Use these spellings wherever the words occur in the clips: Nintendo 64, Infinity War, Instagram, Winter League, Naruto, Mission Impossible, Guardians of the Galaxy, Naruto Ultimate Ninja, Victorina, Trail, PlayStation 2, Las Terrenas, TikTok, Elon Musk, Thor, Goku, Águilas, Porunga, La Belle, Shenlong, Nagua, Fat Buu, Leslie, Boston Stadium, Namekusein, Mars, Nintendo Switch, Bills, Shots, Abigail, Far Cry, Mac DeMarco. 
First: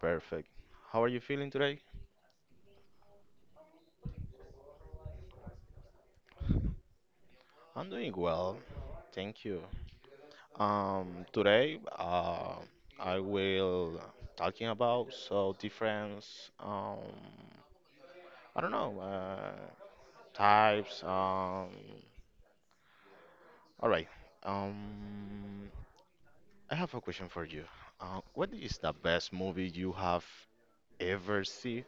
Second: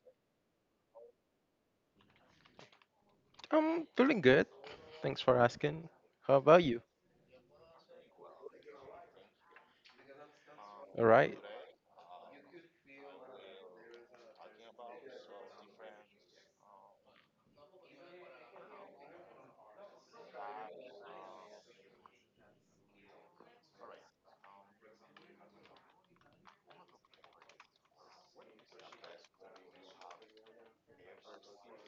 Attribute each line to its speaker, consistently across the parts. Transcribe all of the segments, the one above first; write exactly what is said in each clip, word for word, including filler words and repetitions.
Speaker 1: Perfect. How are you feeling today?
Speaker 2: I'm feeling good. Thanks for asking. How about you?
Speaker 1: I'm doing well, thank you.
Speaker 2: All
Speaker 1: Um,
Speaker 2: right.
Speaker 1: today, uh, I will uh, talking about so different, um, I don't know, uh, types. Um, all right. Um, I have a question for you. Uh, what is the best movie you have ever seen?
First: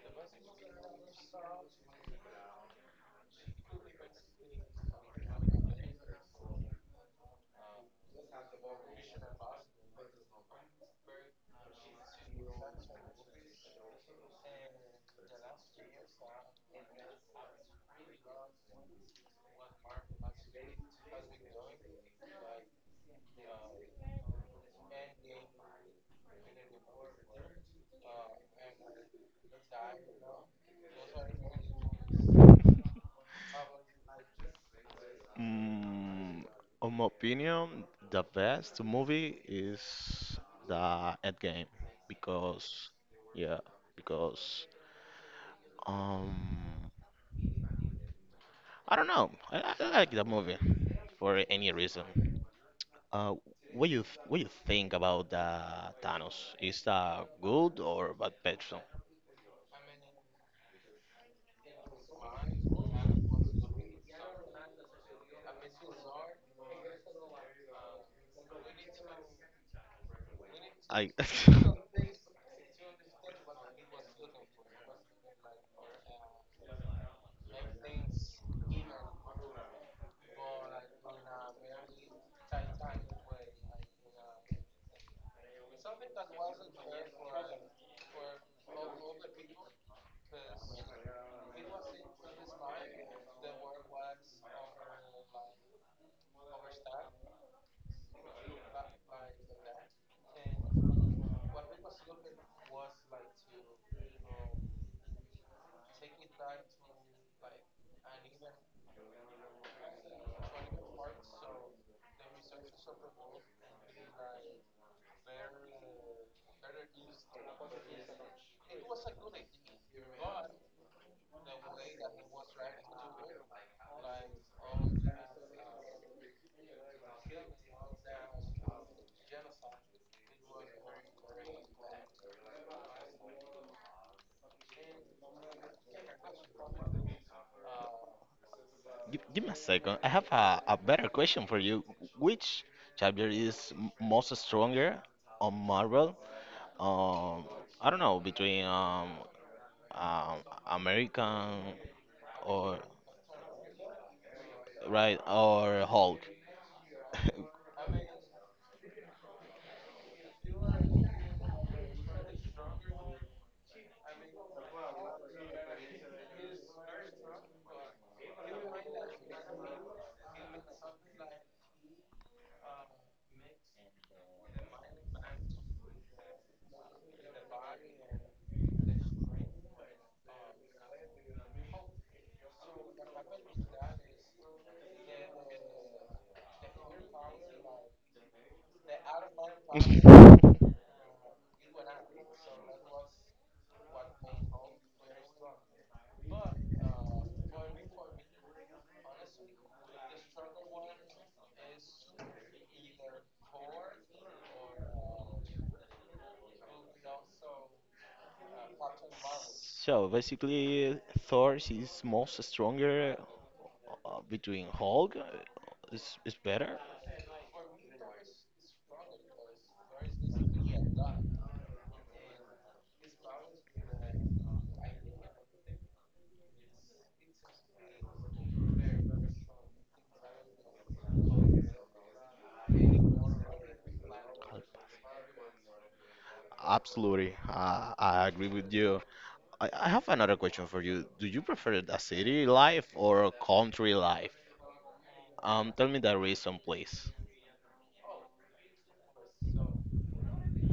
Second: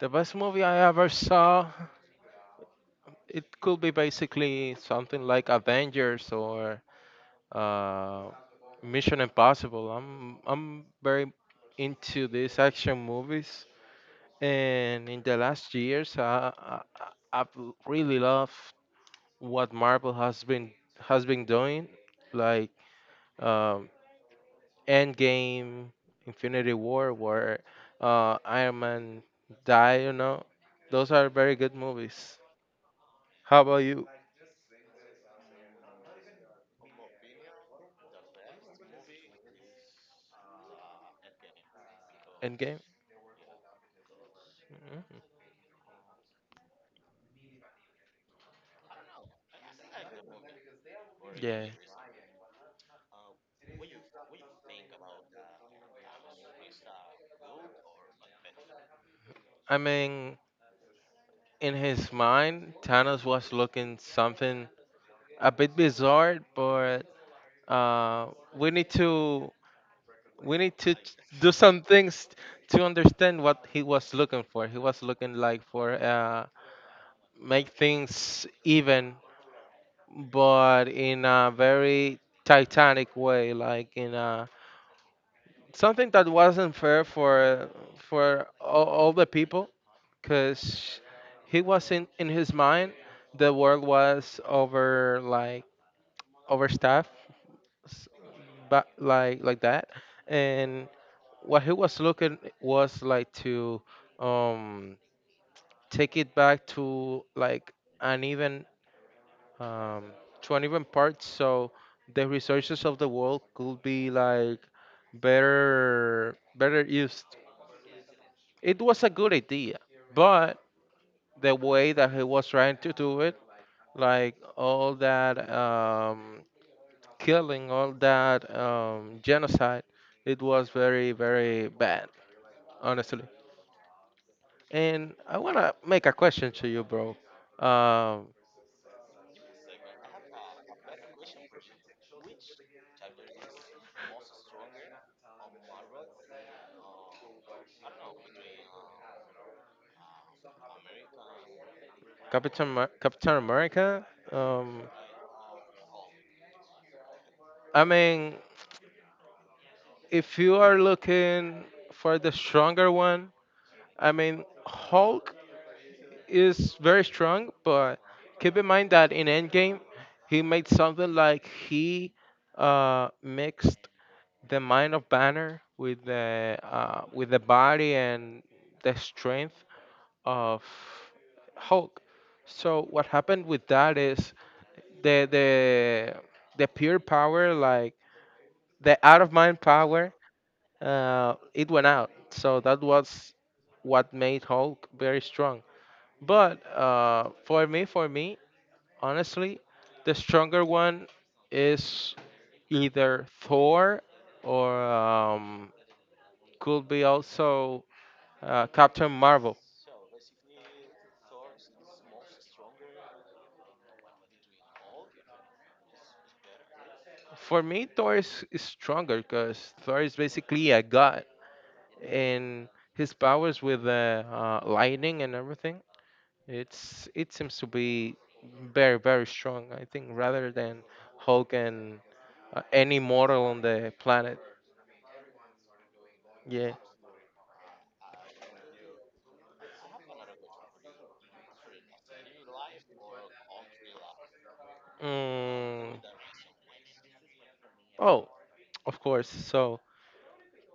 Speaker 2: The best movie I ever saw, it could be basically something like Avengers or uh, Mission Impossible. I'm I'm very into these action movies, and in the last years, I, I I- have really loved what Marvel has been has been doing, like. Um, Endgame, Infinity War, where uh, Iron Man die. You know, those are very good movies. How about you?
Speaker 1: Mm, on my opinion, the best movie is the Endgame
Speaker 2: Endgame.
Speaker 1: because, yeah, because
Speaker 2: Mhm.
Speaker 1: um, I don't know. I, I I like the movie for
Speaker 2: Yeah,
Speaker 1: any reason. Uh, what you th- what you think about the Thanos? Is that good or bad person?
Speaker 2: I mean, in his mind, Thanos was looking something a bit bizarre, but uh, we need to we need to
Speaker 1: I
Speaker 2: ch- do some things to understand what he was looking for. He was looking like for uh, make things even but in a very titanic way, like in a something that wasn't fair for for all, all the people, because he was in in his mind the world was over like overstaffed, s- but like like that, and what he was looking was like to um take it back to like an even um, twenty-one parts. So the resources of the world could be like better better used. It was a good idea, but the way that he was trying to do it, like all that um, killing, all that um, genocide, it was very very bad, honestly. And I wanna make a question to you, bro. Um,
Speaker 1: Give, give me a second. I have a, a better question for you. Which chapter is m- most stronger on Marvel? Um, I don't know between um, um American
Speaker 2: Captain
Speaker 1: or
Speaker 2: Mar- Captain America. Um,
Speaker 1: right or Hulk.
Speaker 2: I mean, if you are looking for the stronger one, I mean, Hulk is very strong, but keep in mind that in Endgame, he made something like he uh, mixed the mind of Banner with the uh, with the body and the strength of Hulk. So what happened with that is the the the pure power, like the out of mind power uh, it went out. So that was what made Hulk very strong. But uh, for me, for me, honestly, the stronger one is either Thor or um, could be also uh, Captain Marvel.
Speaker 1: So basically, Thor is most stronger uh, between Hulk. uh, Is is better.
Speaker 2: For me, Thor is, is stronger because Thor is basically a god, and his powers with the uh, lightning and everything, It's it seems to be very very strong. I think rather than Hulk and uh, any mortal on the planet. Yeah.
Speaker 1: Absolutely, uh, I agree with you. I, I have another question for you. Do you prefer the city life or a country life? Um, tell
Speaker 2: Mm,
Speaker 1: me the reason, please.
Speaker 2: oh, of course. So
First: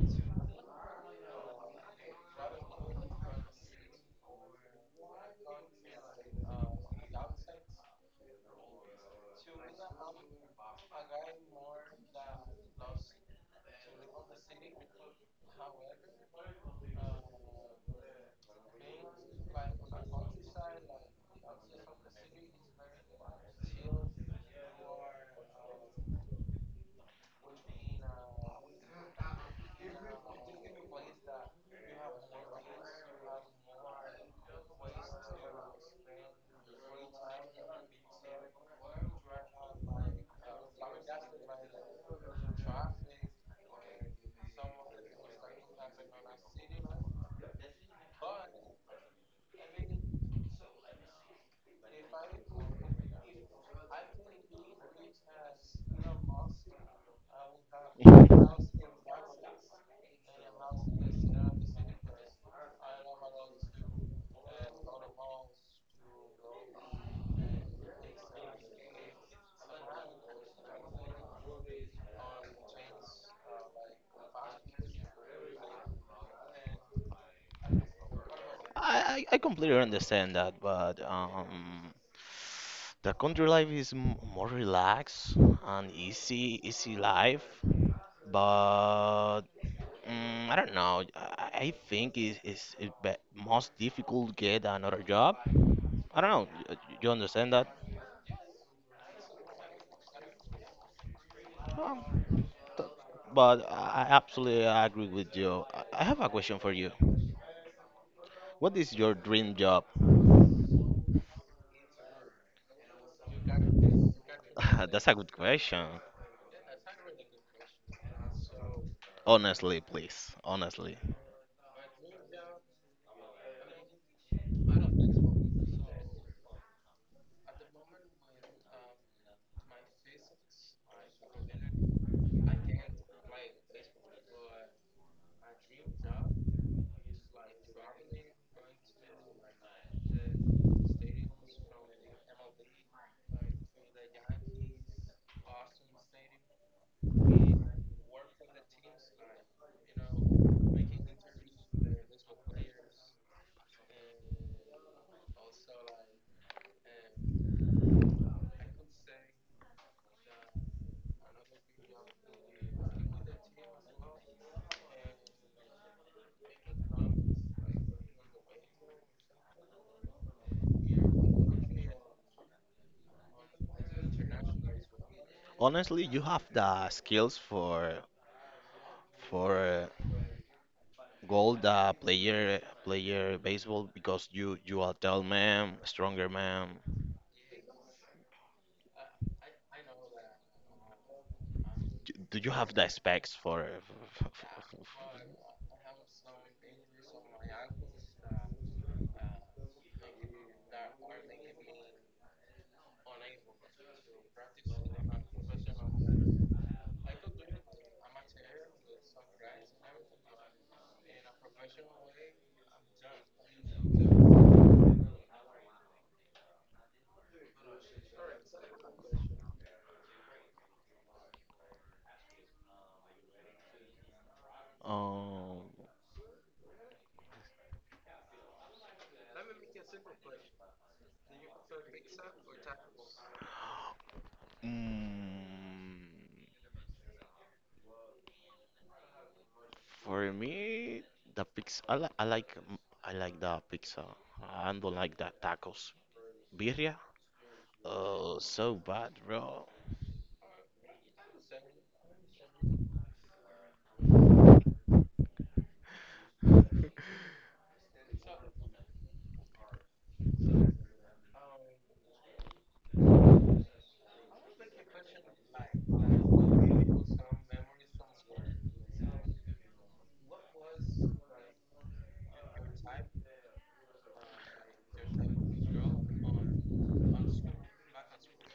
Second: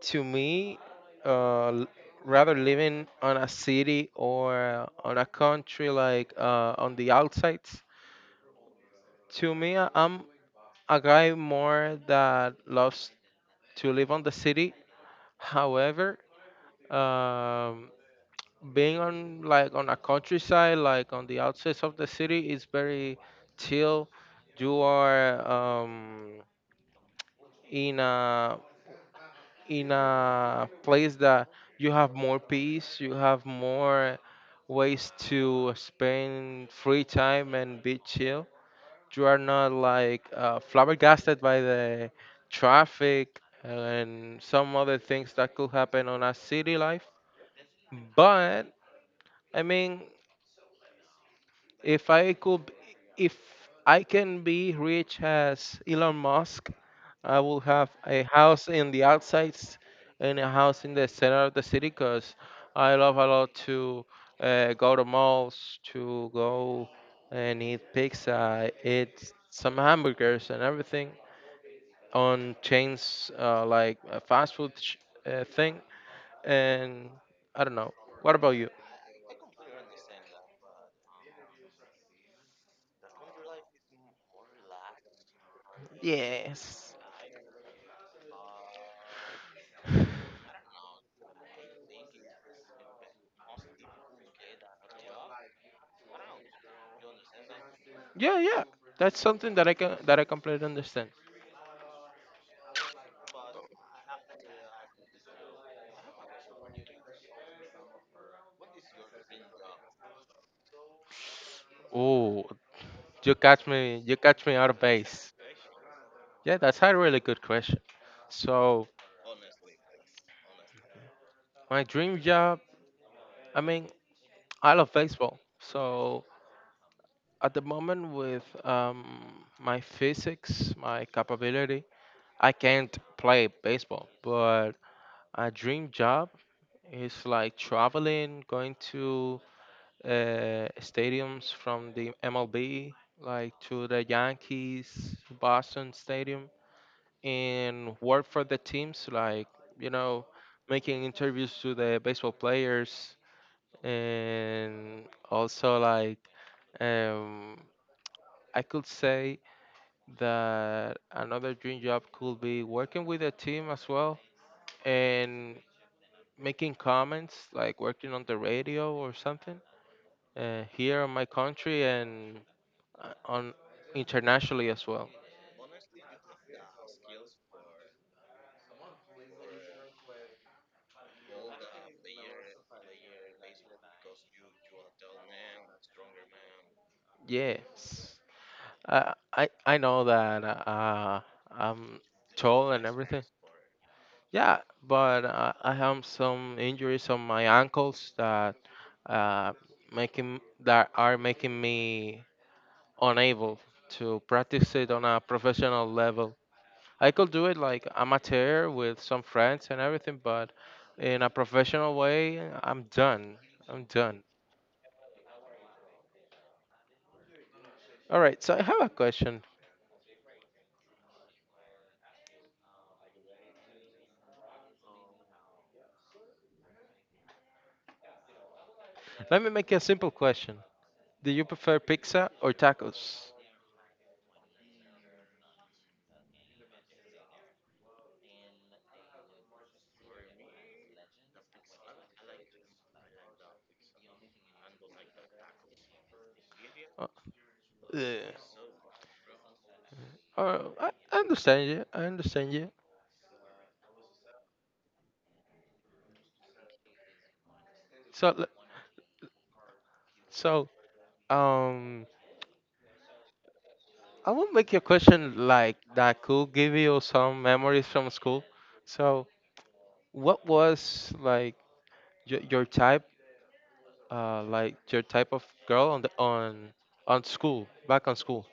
Speaker 2: to me, uh, l- rather living on a city or on a country like uh, on the outsides. To me, I- I'm a guy more that loves to live on the city. However, um, being on like on a countryside, like on the outskirts of the city, is very chill. You are um, in a in a place that you have more peace. You have more ways to spend free time and be chill. You are not like uh, flabbergasted by the traffic and some other things that could happen on a city life. But I mean, If I could, b- if I can be rich as Elon Musk, I will have a house in the outsides and a house in the center of the city because I love a lot to uh, go to malls, to go and eat pizza, eat some hamburgers and everything on chains uh, like a fast food sh- uh, thing. And I don't know. What about you?
Speaker 1: I, I, I completely understand that, but um, the country life is m- more relaxed and easy,
Speaker 2: Yes.
Speaker 1: easy life. But mm, I don't know. I, I think it's, it's, it's be- most difficult to get another job. I don't know. You, you understand that?
Speaker 2: Yeah, yeah. That's something that I can that I completely understand.
Speaker 1: Um, But I I absolutely agree with you. I I have a question for you. What is your dream job?
Speaker 2: Oh, you catch me, you catch me out of
Speaker 1: That's a good
Speaker 2: base.
Speaker 1: question.
Speaker 2: Yeah, that's a really good question. So
Speaker 1: Honestly, please. Honestly.
Speaker 2: my dream job, I mean, I love baseball. So at the moment with um, my physics, my capability, I can't play baseball. But a dream job is like traveling, going to uh, stadiums from the M L B, like to the Yankees, Boston Stadium, and work for the teams, like, you know, making interviews to the baseball players. And also, like, um, I could say that another dream job could be working with a team as well and making comments, like working on the radio or something uh, here in my country and uh, on internationally as well.
Speaker 1: Honestly, you have the skills for for uh, gold uh, player player baseball because you you are tall man, stronger man.
Speaker 2: Yes, I I, I know that uh, I'm
Speaker 1: Do, do you
Speaker 2: tall
Speaker 1: have
Speaker 2: and
Speaker 1: the
Speaker 2: everything.
Speaker 1: specs for, for,
Speaker 2: Yeah,
Speaker 1: for,
Speaker 2: but
Speaker 1: for
Speaker 2: uh, I have some injuries on my ankles that uh, making that are making me unable to practice it on a professional level. I could do it like amateur with some friends and everything, but in a professional way, I'm done. I'm done. All right, so I have a question.
Speaker 1: um,
Speaker 2: Let me make you a simple question. Do you prefer pizza or tacos?
Speaker 1: mm, For me, the pizza. I, li- I like. mm, I like the pizza. I don't like the tacos. Birria.
Speaker 2: Uh, yeah.
Speaker 1: Oh, so bad, bro.
Speaker 2: Oh, I, I understand you. I understand you. So, le- so, um, I will make you a question like that could give you some memories from school. So, what was like your, your type, uh, like your type of girl on the on on school back on school?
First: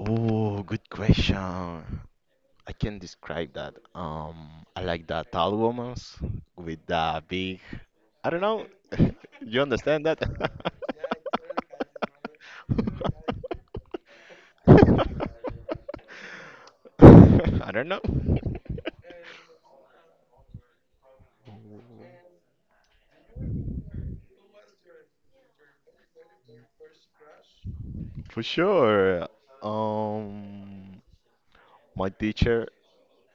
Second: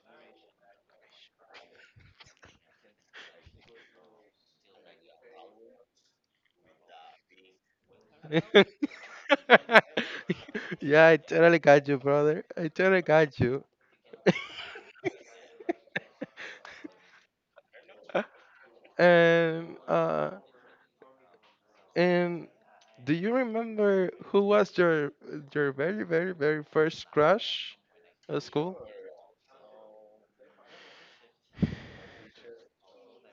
Speaker 1: Oh, good question. I can describe that. Um, I like the tall women with the big. I don't know. You understand that?
Speaker 2: Yeah, I totally got you, brother. I totally got you.
Speaker 1: I don't know.
Speaker 2: And uh, and do you remember who was your your very very very first crush
Speaker 1: For
Speaker 2: at school?
Speaker 1: sure. Um, my teacher.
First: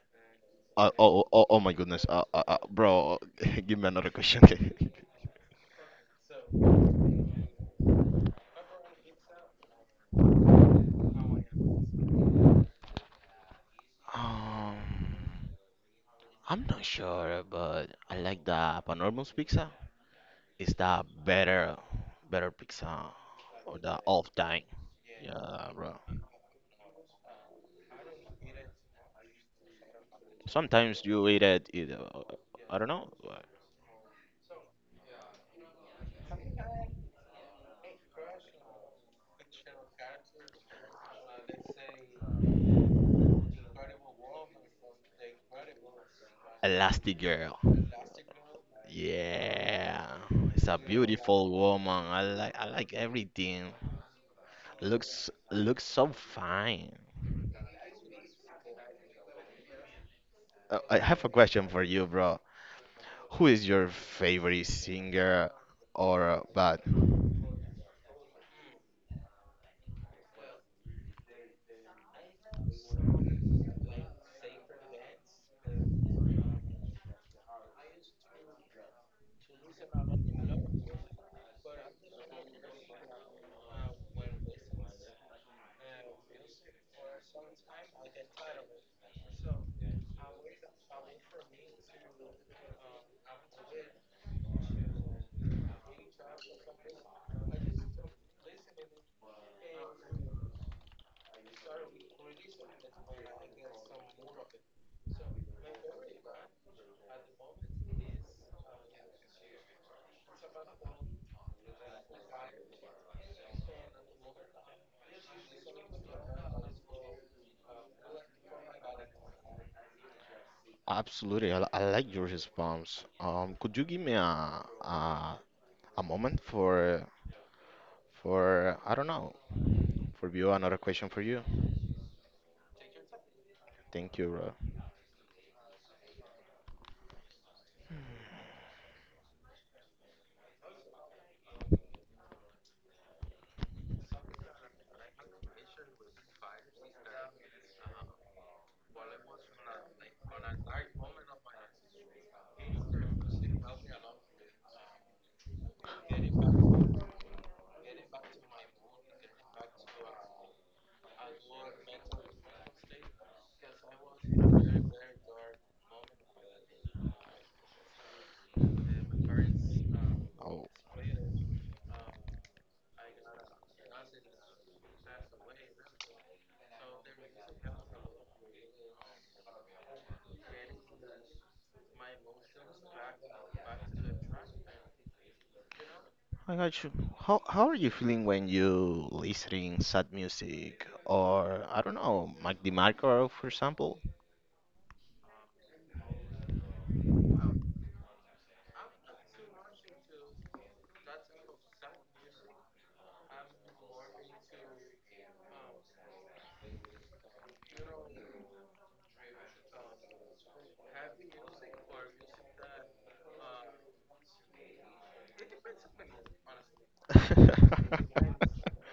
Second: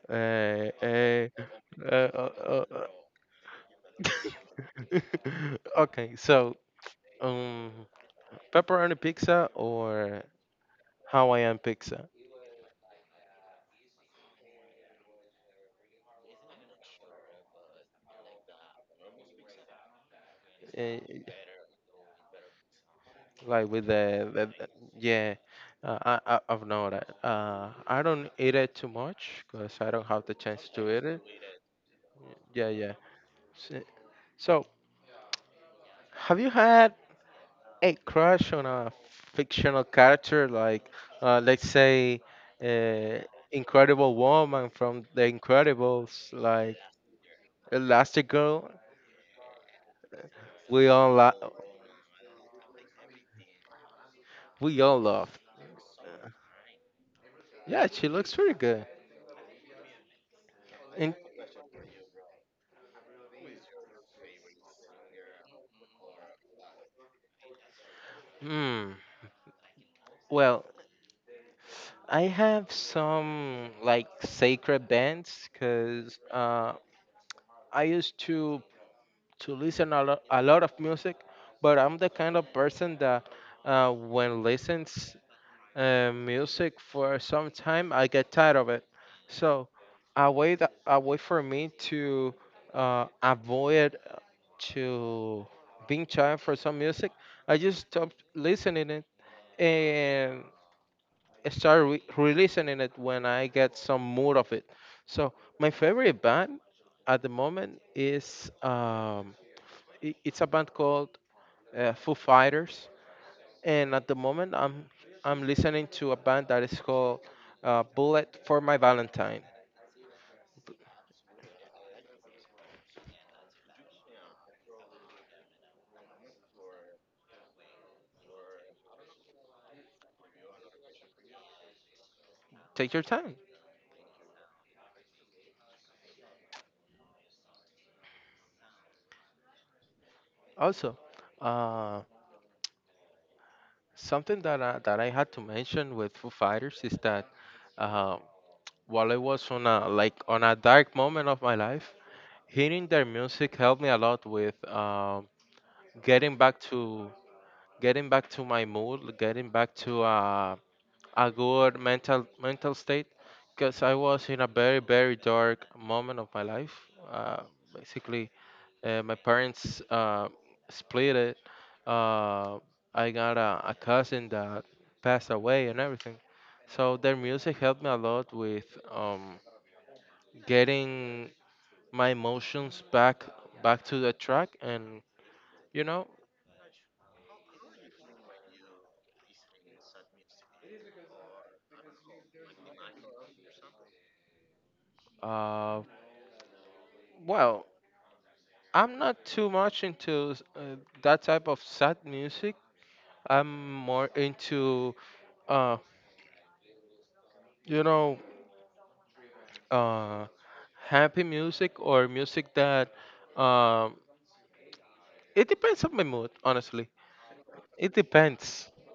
Speaker 2: Uh,
Speaker 1: Uh, oh, oh,
Speaker 2: uh,
Speaker 1: oh, oh my
Speaker 2: uh,
Speaker 1: goodness.
Speaker 2: uh,
Speaker 1: Uh, uh, uh,
Speaker 2: uh,
Speaker 1: bro, give me another question.
Speaker 2: uh. Okay, so um, pepperoni pizza or Hawaiian pizza?
Speaker 1: Um, I'm not sure, but I like the Panormals pizza. It's
Speaker 2: Uh,
Speaker 1: the better, better pizza
Speaker 2: like
Speaker 1: or
Speaker 2: with
Speaker 1: the
Speaker 2: the,
Speaker 1: off
Speaker 2: the,
Speaker 1: time.
Speaker 2: the- yeah,
Speaker 1: Yeah,
Speaker 2: uh,
Speaker 1: bro.
Speaker 2: I, I I've known that. Uh, I don't eat it too much because I don't have the chance to eat
Speaker 1: Sometimes
Speaker 2: it.
Speaker 1: you eat it, it uh,
Speaker 2: Yeah,
Speaker 1: I don't
Speaker 2: yeah.
Speaker 1: know, uh,
Speaker 2: S- So, have you had a crush on a fictional character, like uh, let's say uh, Incredible Woman from The Incredibles, like
Speaker 1: Elastic Girl.
Speaker 2: Elastigirl,
Speaker 1: Yeah, it's a
Speaker 2: we all
Speaker 1: beautiful
Speaker 2: lo-
Speaker 1: woman. I like, I like everything.
Speaker 2: we all
Speaker 1: Looks
Speaker 2: love.
Speaker 1: looks so fine.
Speaker 2: Yeah, she looks pretty good.
Speaker 1: Uh, I
Speaker 2: And
Speaker 1: have a question for you, bro. Who is your favorite singer or uh, band?
Speaker 2: hmm, well, I have some like sacred bands because uh, I used to to listen a lot a lot of music, but I'm the kind of person that uh, when listens uh, music for some time, I get tired of it. So a way that a way for me to uh, avoid uh, to being tired for some music. I just stop listening it and start re- releasing it when I get some mood of it. So my favorite band at the moment is um, i- it's a band called uh, Foo Fighters, and at the moment i'm i'm listening to a band that is called uh, Bullet for My Valentine.
Speaker 1: Absolutely, I, li- I like your response. Um, could you give me a, a a moment for for I don't know for you another question for you?
Speaker 2: Take your time.
Speaker 1: Thank you, bro.
Speaker 2: Also uh, something that I, that I had to mention with Foo Fighters is that uh, while I was on a like on a dark moment of my life, hearing their music helped me a lot with um, getting back to getting back to my mood, getting back to uh, a good mental mental state, because I was in a very very dark moment of my life. Uh, basically, uh, my parents uh,
Speaker 1: Oh,
Speaker 2: split it. Uh, I got a, a cousin that passed away and everything. So their music helped me a lot with um, getting my emotions back back to the track, and you know.
Speaker 1: I got you. How how are you feeling when you listening sad music or I don't know Mac DeMarco, for example?
Speaker 2: uh, well, I'm not too much into uh, that type of sad music. I'm more into uh you know, uh happy music or music that, um it depends on my mood, honestly. It depends.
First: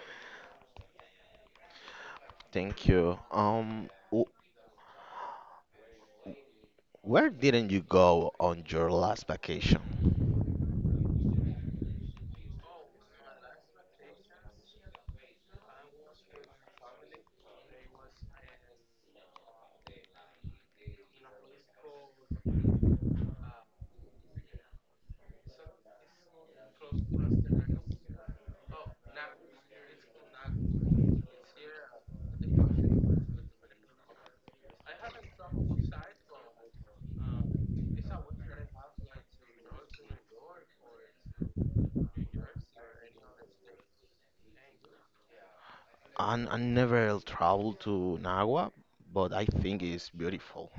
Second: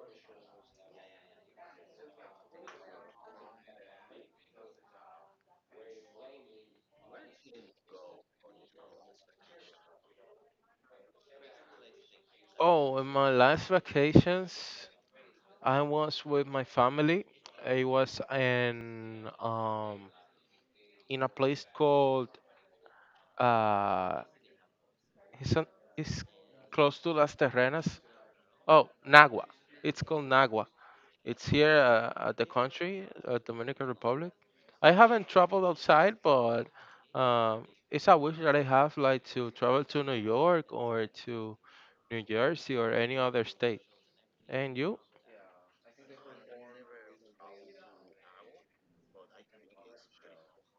Speaker 1: Thank you. Um, w- where didn't you go on your last vacation?
Speaker 2: Oh, in my last vacations, I was with my family. I was in um in a place called uh it's, on, it's close to Las Terrenas. Oh, Nagua. It's called Nagua. It's here uh, at the country, uh, Dominican Republic. I haven't traveled outside, but um, it's a wish that I have, like to travel to New York or to New Jersey or any other state. And you?
Speaker 1: I, I never traveled to Nagua, but I think it's beautiful.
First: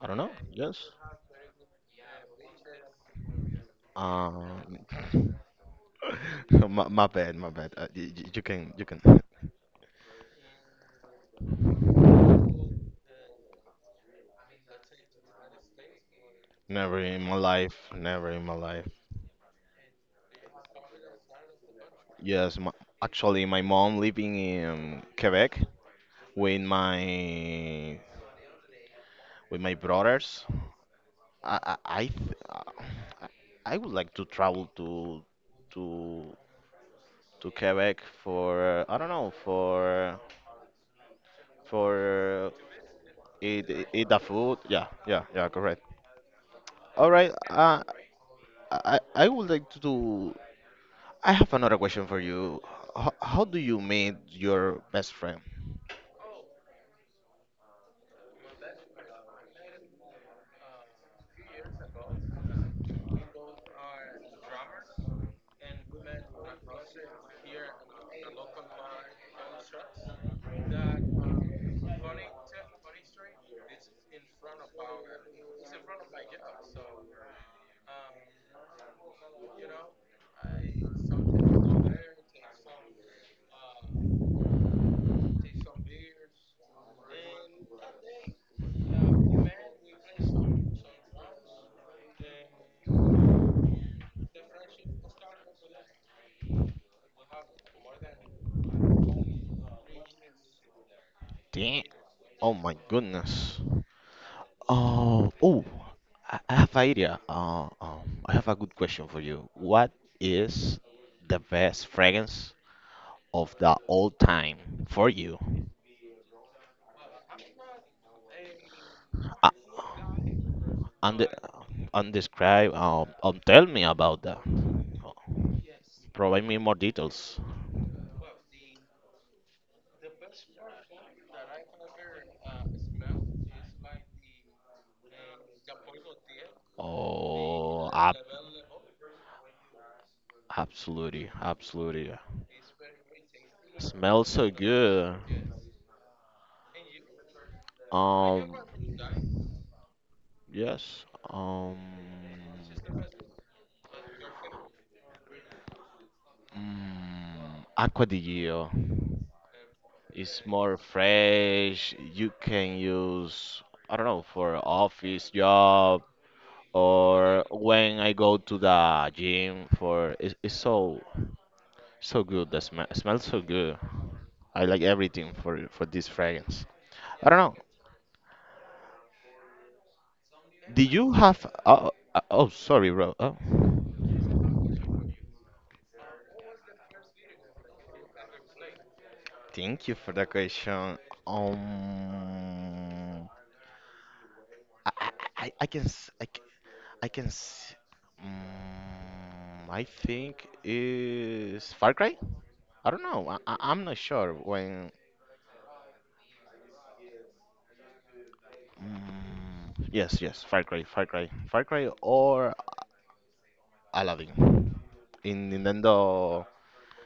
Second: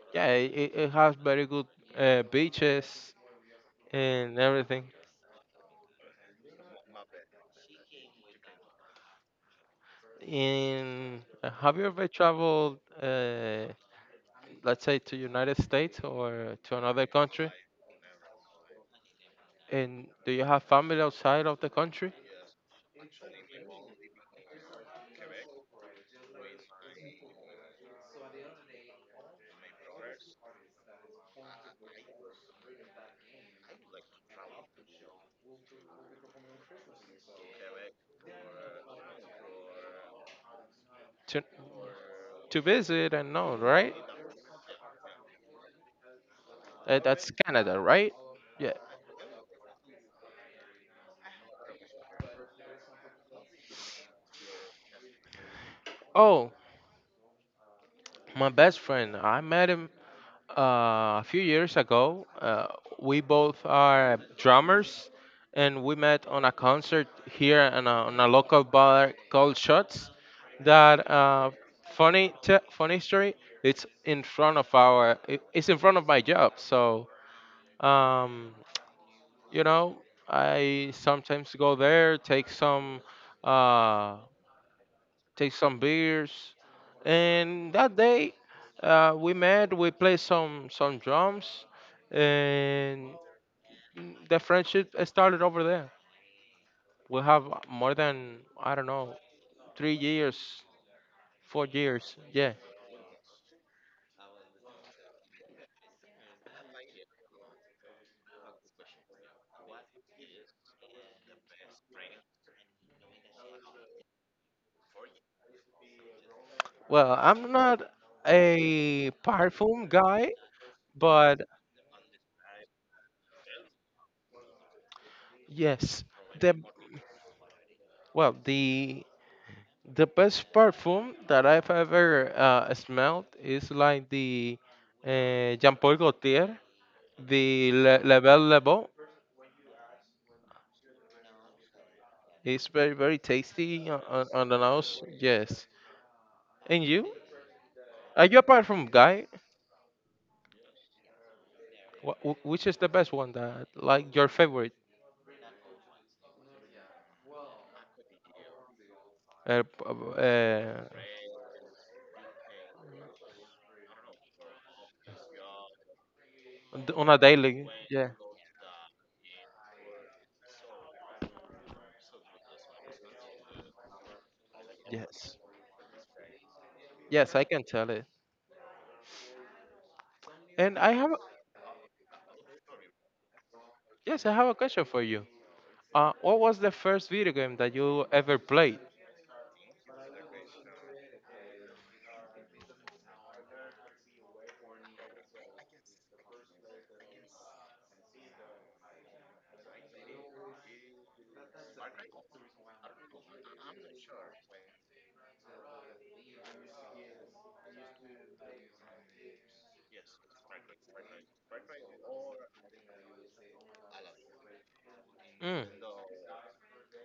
Speaker 1: I don't
Speaker 2: Yeah,
Speaker 1: know.
Speaker 2: it,
Speaker 1: Yes.
Speaker 2: it has very good uh, beaches and
Speaker 1: Um,
Speaker 2: everything.
Speaker 1: my, my bad, my bad. Uh, you, you can, you can.
Speaker 2: In have you ever traveled, uh, let's say, to United States or to
Speaker 1: Never
Speaker 2: another
Speaker 1: in my
Speaker 2: country?
Speaker 1: life, never in my life.
Speaker 2: And do you have family outside of the country
Speaker 1: Yes, my, actually, my mom living in Quebec with my with my brothers. I I I th- I I would like to travel to to to Quebec for I don't know for
Speaker 2: to
Speaker 1: for
Speaker 2: to visit and know,
Speaker 1: eat
Speaker 2: right?
Speaker 1: eat the food. Yeah, yeah, yeah. Correct.
Speaker 2: Uh,
Speaker 1: All right.
Speaker 2: that's Canada,
Speaker 1: Uh,
Speaker 2: right? Yeah.
Speaker 1: I I would like to do. I have another question for you. How, how do you meet your best friend?
Speaker 2: Oh, my best friend. I met him uh, a few years ago. Uh, we both are drummers, and we met on a concert here in a, on a local bar called Shots. That uh, funny, t- funny story. It's in front of our. i- It's in front of my job. So, um, you know, I sometimes go there, take some. Uh, take some beers, and that day uh, we met. We played some some drums, and the friendship started over there. We have more than I don't know three years, four
Speaker 1: Damn.
Speaker 2: years.
Speaker 1: Oh
Speaker 2: Yeah.
Speaker 1: my goodness. Oh, oh, I I have idea. Uh, um, I have a good question for you. What is the best fragrance of the all time for you.
Speaker 2: Well, I'm not a
Speaker 1: Uh,
Speaker 2: perfume guy,
Speaker 1: and
Speaker 2: but
Speaker 1: and describe um, um tell me about that.
Speaker 2: yes,
Speaker 1: Provide
Speaker 2: the
Speaker 1: me more details.
Speaker 2: well the the best perfume that I've ever uh, smelled is like the uh, Jean Paul Gaultier, The
Speaker 1: Oh,
Speaker 2: la-
Speaker 1: ab-
Speaker 2: La Belle Le,
Speaker 1: absolutely, absolutely.
Speaker 2: is very, very tasty on,
Speaker 1: Smells
Speaker 2: on
Speaker 1: so
Speaker 2: on the nose.
Speaker 1: good.
Speaker 2: Yes. And you? Are you
Speaker 1: Um,
Speaker 2: apart from Guy?
Speaker 1: yes. Um,
Speaker 2: Wh- wh- which is the best one that, like, your favorite?
Speaker 1: mm, Aqua di Gio.
Speaker 2: Uh, p-
Speaker 1: It's more
Speaker 2: uh,
Speaker 1: fresh. You can use, I don't know, for office job
Speaker 2: d- on a
Speaker 1: or
Speaker 2: daily?
Speaker 1: when
Speaker 2: Yeah.
Speaker 1: I go to the gym for it's, it's so so good. The smell smells so good. I like everything
Speaker 2: Yes.
Speaker 1: for for this fragrance. I
Speaker 2: Yes,
Speaker 1: don't
Speaker 2: I
Speaker 1: know.
Speaker 2: can tell it. And
Speaker 1: Do
Speaker 2: I
Speaker 1: you
Speaker 2: have, a-
Speaker 1: have oh, oh oh, sorry bro. Oh.
Speaker 2: yes, I have a question for you. Uh, what was the first video game that you ever played?
Speaker 1: Thank you for the question. Um I I, I I can s- I, c- I can s- mm, I think is Far Cry? I don't know. I, I- I'm not sure when. Mm, yes, yes, Far Cry, Far Cry, Far Cry or Aladdin in
Speaker 2: Mm.
Speaker 1: Nintendo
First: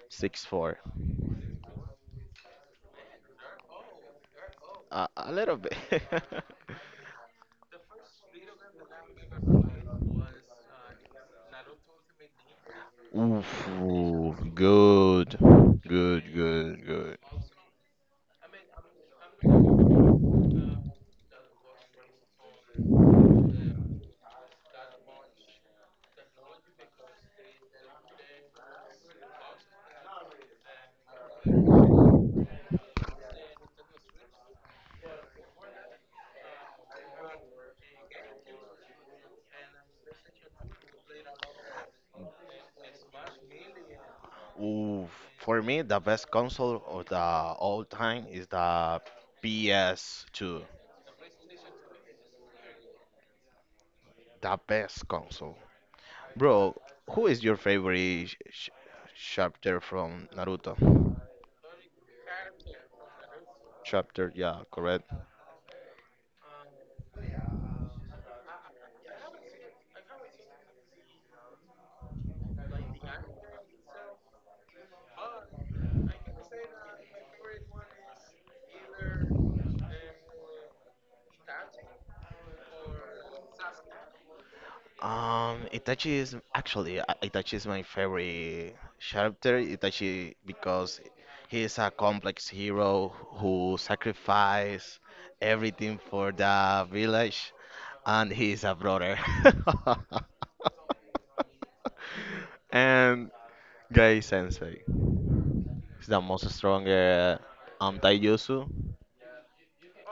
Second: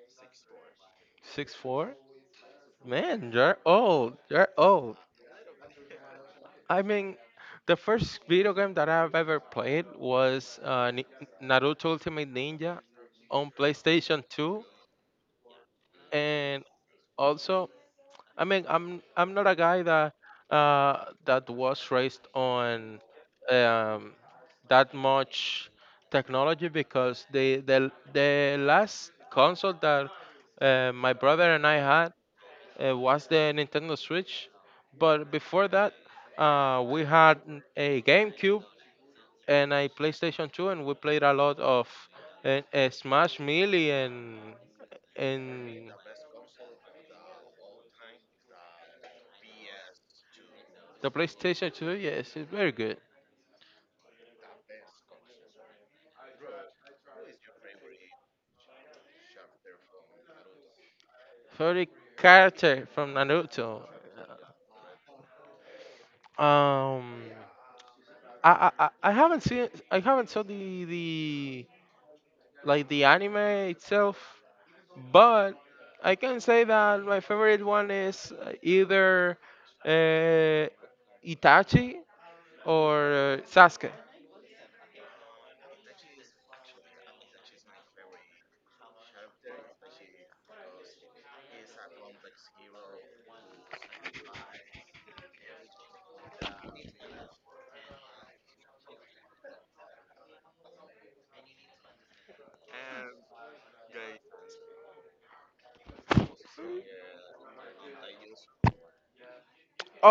Speaker 1: sixty-four.
Speaker 2: Six four? Man, you're old. You're old.
Speaker 1: A, a little bit.
Speaker 2: I mean, the first video game that I've ever played was uh, Ni- Naruto Ultimate Ninja on
Speaker 1: Oof,
Speaker 2: PlayStation
Speaker 1: oof,
Speaker 2: two,
Speaker 1: good, good,
Speaker 2: and
Speaker 1: good, good.
Speaker 2: also, I mean, I'm I'm not a guy that uh, that was raised on um, that much technology, because the the the last console that uh, my brother and I had uh, was the Nintendo Switch, but before that, uh, we had n- a GameCube and I PlayStation two, and we played a lot of uh, uh, Smash Melee and
Speaker 1: Oof. For me,
Speaker 2: and
Speaker 1: the best console of the all time is the P S two.
Speaker 2: the PlayStation two. Yes, it's very good.
Speaker 1: The best console, bro. Who is your favorite sh sh chapter from Naruto?
Speaker 2: Favorite character from Naruto.
Speaker 1: Chapter. Yeah, correct.
Speaker 2: Um, I, I I I haven't seen, I haven't saw the the like the anime itself, but I can say that my favorite one is uh, either uh, Itachi or uh, Sasuke.
Speaker 1: Um, Itachi is actually uh, Itachi is my favorite character. Itachi because he is a complex hero who sacrificed everything for the village, and he is a brother. And Gai Sensei is the most stronger um Taijutsu.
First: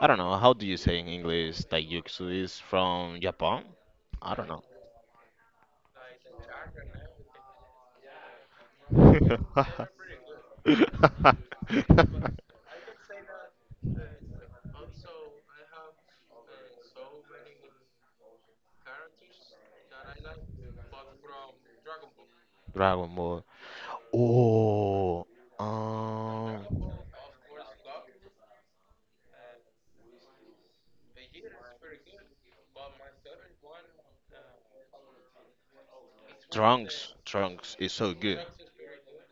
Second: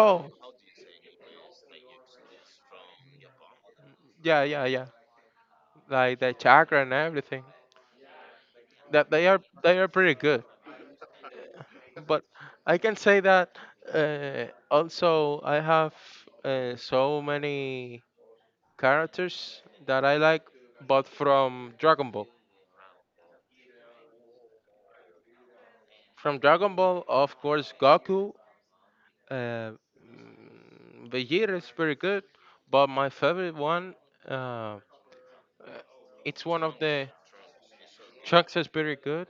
Speaker 1: I don't know how do you say in English Taijutsu is from Japan? I
Speaker 2: yeah,
Speaker 1: don't
Speaker 2: yeah, yeah, like the chakra and everything. That they are
Speaker 1: Dragon
Speaker 2: they are pretty good. But I can say that uh, also I have uh, so many characters that I like, but from Dragon Ball.
Speaker 1: Ball. Oh,
Speaker 2: From Dragon
Speaker 1: um,
Speaker 2: Ball, of course, Goku. Uh, mm, Vegeta is pretty good, but my favorite one, uh, it's one of the
Speaker 1: Trunks. Trunks is so good.
Speaker 2: Trunks is pretty good.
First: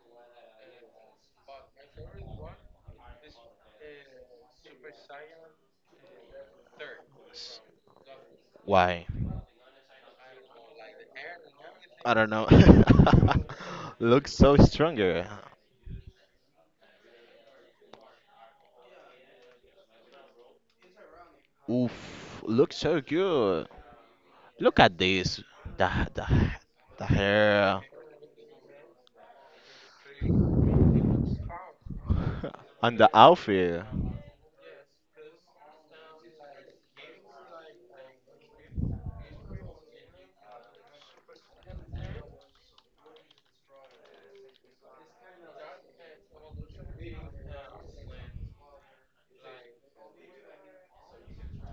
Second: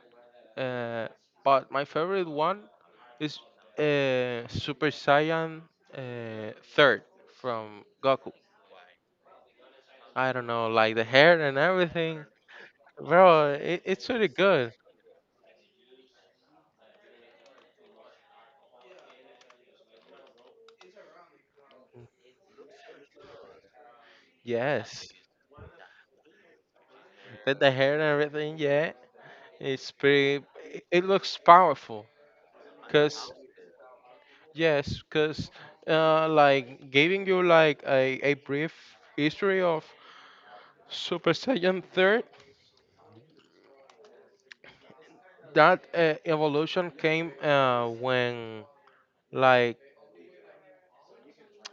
Speaker 2: Uh, but my favorite one, It's uh, Super Saiyan, uh, third
Speaker 1: S-
Speaker 2: from Goku.
Speaker 1: Why?
Speaker 2: I don't know, like the hair and
Speaker 1: I
Speaker 2: everything,
Speaker 1: don't know.
Speaker 2: bro. It, it's really
Speaker 1: Looks so
Speaker 2: good.
Speaker 1: stronger. Oof, looks so good. Look at
Speaker 2: Yes,
Speaker 1: this. The the the
Speaker 2: the, the
Speaker 1: hair
Speaker 2: hair and everything. Yeah, it's pretty. It, it looks powerful.
Speaker 1: and the
Speaker 2: Cause
Speaker 1: outfit.
Speaker 2: yes, cause uh, like giving you like a, a brief history of Super Saiyan third. That uh, evolution came uh, when like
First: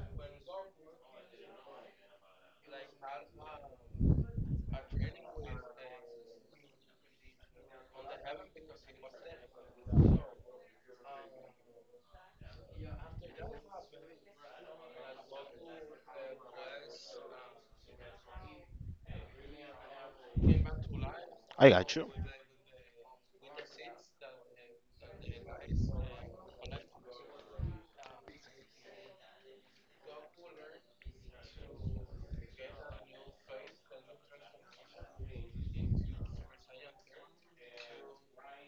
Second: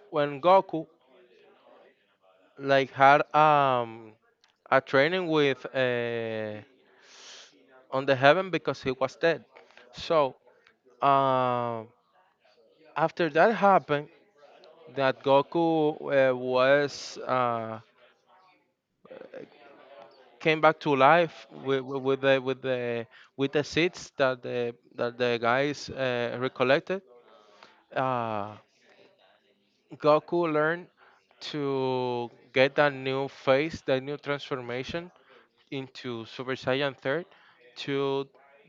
Speaker 2: when Goku like had um a training with uh, on the heaven, because he was dead. So um, after that happened, that Goku uh, was uh, came back to life
Speaker 1: I
Speaker 2: with,
Speaker 1: got you.
Speaker 2: with the with the with the seeds that the that the guys uh, recollected. Uh, Goku learned to get that new face, that new transformation into Super Saiyan Third, to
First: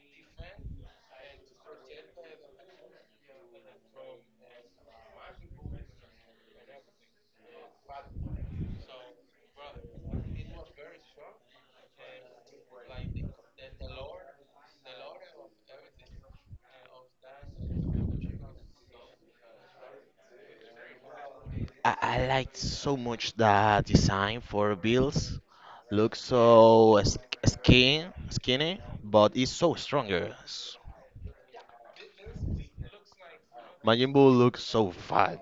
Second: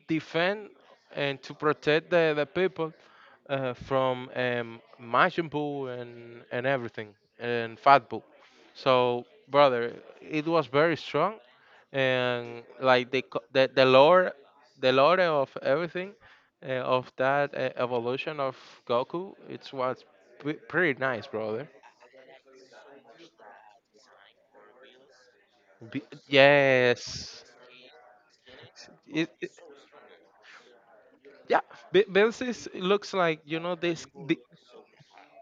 Speaker 2: defend and to protect the, the people uh, from um, Majin Buu and and everything, and Fat Buu. So, brother, it was very strong, and like the co- the the lore, the lore of everything, uh, of that uh, evolution of Goku. It was pre- pretty nice, brother.
Speaker 1: I, I liked so much the design for Bills.
Speaker 2: Be-
Speaker 1: Looks so sk-
Speaker 2: yes.
Speaker 1: skin skinny,
Speaker 2: It,
Speaker 1: but
Speaker 2: it-
Speaker 1: it's so stronger. S-
Speaker 2: Yeah, Bi- Bills is, it looks like, you know this.
Speaker 1: Majin Buu looks so fat.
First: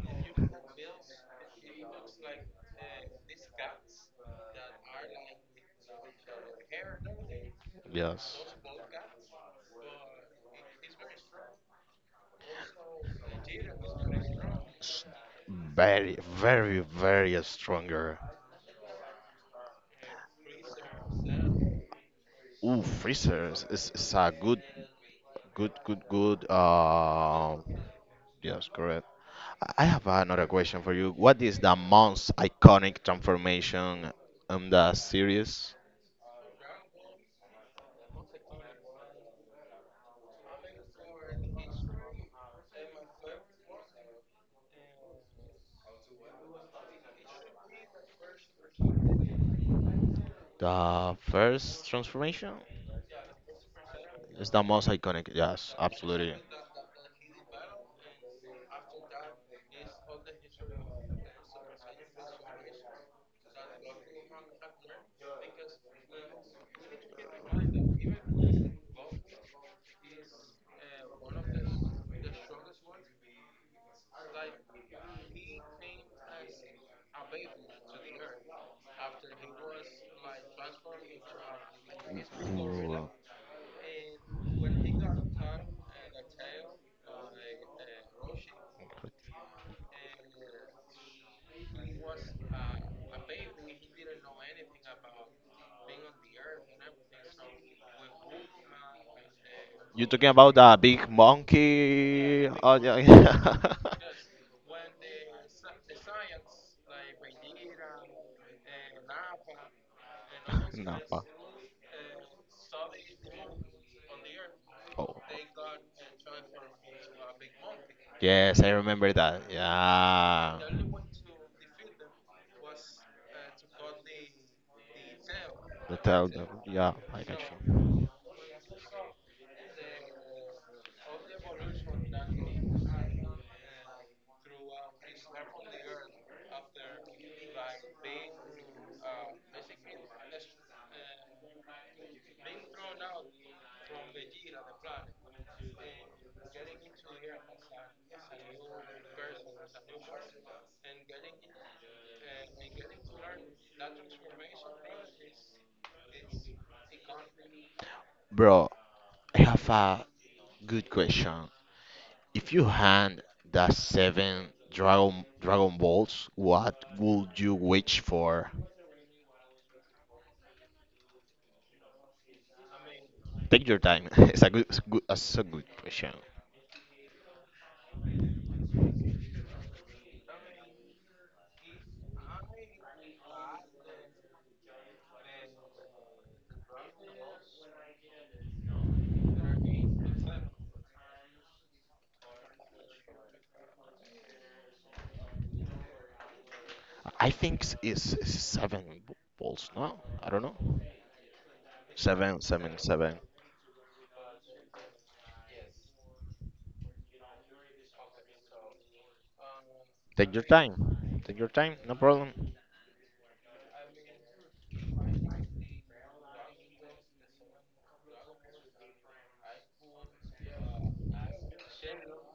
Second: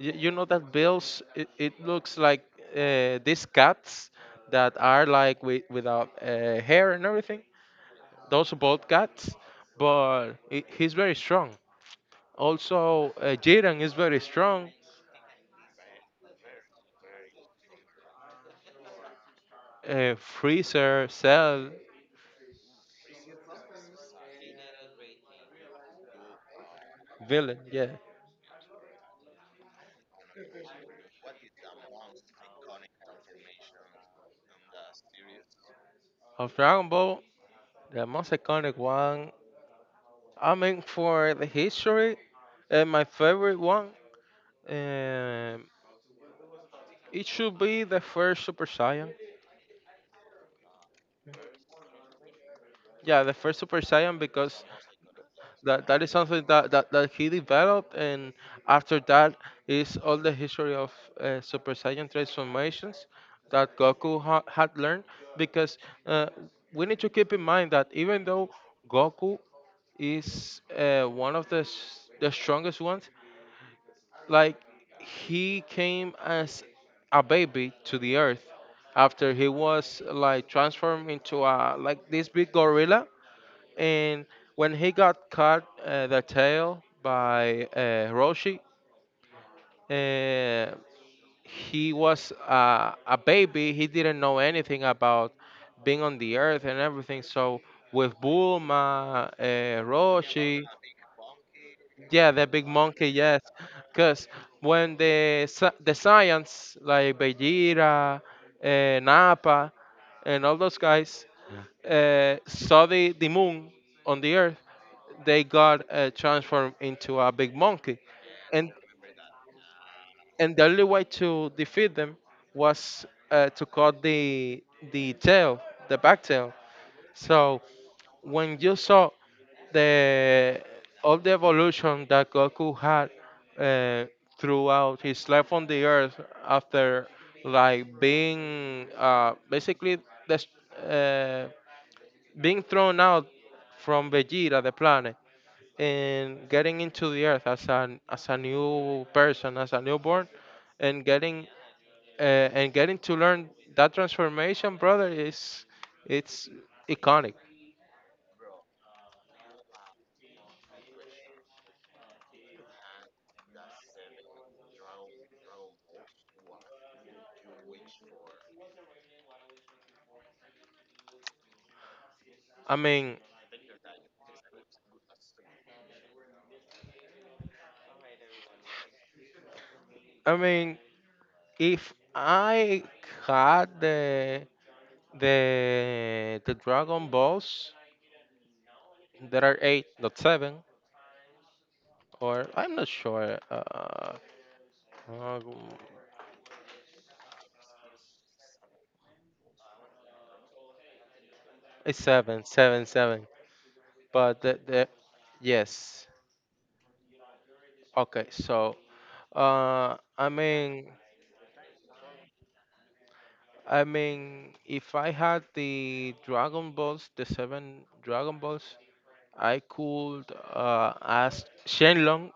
Speaker 2: y- You know that Bills. It, it looks like uh, these cats that are like with, without uh, hair and everything.
Speaker 1: Yes.
Speaker 2: Those are bald cats, but he- he's very strong. Also, uh, Jiren is very strong.
Speaker 1: S- Very, very, very stronger.
Speaker 2: Uh, Freezer, Cell,
Speaker 1: Ooh, freezers is, is a good, good, good, good. Uh,
Speaker 2: villain, yeah.
Speaker 1: yes, correct. I I have another question for you. What is the most iconic transformation in the series?
Speaker 2: Of Dragon Ball, the most iconic one. I mean, for the history, uh, my favorite one. Um It should be the first Super Saiyan.
Speaker 1: The first transformation
Speaker 2: Yeah, the first Super Saiyan
Speaker 1: is the
Speaker 2: because
Speaker 1: most iconic. Yes,
Speaker 2: that, that, is
Speaker 1: absolutely.
Speaker 2: something that, that, that he developed, and after that is all the history of uh, Super Saiyan transformations that Goku ha- had learned. Because uh, we need to keep in mind that, even though Goku is uh, one of the s- the strongest ones, like, he came as a baby to the earth, after he was like transformed into a, like, this big gorilla, and when he got cut uh, the tail by uh, Roshi, uh, he was uh, a baby. He didn't know anything about being on the earth and everything. So with Bulma, uh,
Speaker 1: You talking about
Speaker 2: Roshi,
Speaker 1: the big
Speaker 2: yeah, the
Speaker 1: monkey?
Speaker 2: big
Speaker 1: Oh, yeah,
Speaker 2: monkey, yes,
Speaker 1: yeah.
Speaker 2: because when the sci- the science, like Vegeta, uh, Nappa, and all those
Speaker 1: No.
Speaker 2: guys uh, saw the, the moon on the earth,
Speaker 1: Oh.
Speaker 2: they got uh, transformed into a big monkey.
Speaker 1: Yes, I
Speaker 2: And
Speaker 1: remember that.
Speaker 2: and
Speaker 1: Yeah.
Speaker 2: the only way to defeat them was uh, to cut the the tail,
Speaker 1: The
Speaker 2: the back
Speaker 1: tell them.
Speaker 2: tail.
Speaker 1: Yeah, I got
Speaker 2: So
Speaker 1: you.
Speaker 2: when you saw the all the evolution that Goku had uh, throughout his life on the Earth, after like being uh, basically des- uh, being thrown out from Vegeta, the planet, and getting into the Earth as an as a new person, as a newborn, and getting uh, and getting to learn that transformation, brother, is, it's iconic.
Speaker 1: Bro, I have a good question. If you had the seven Dragon Dragon Balls, what would you wish for?
Speaker 2: I mean,
Speaker 1: Take your time. It's a good, it's good, it's a good question.
Speaker 2: I mean, if I had the the the Dragon Balls, there are eight, not seven, or I'm not sure. Uh, um,
Speaker 1: I think s- it's, it's seven balls. No, I don't know.
Speaker 2: it's
Speaker 1: Seven,
Speaker 2: seven,
Speaker 1: seven,
Speaker 2: seven,
Speaker 1: seven.
Speaker 2: seven. But the, the yes, okay. So, uh, I
Speaker 1: Take your
Speaker 2: mean.
Speaker 1: time. Take your time. No problem.
Speaker 2: I mean, if I had the Dragon Balls, the seven Dragon Balls, I could uh, ask Shenlong,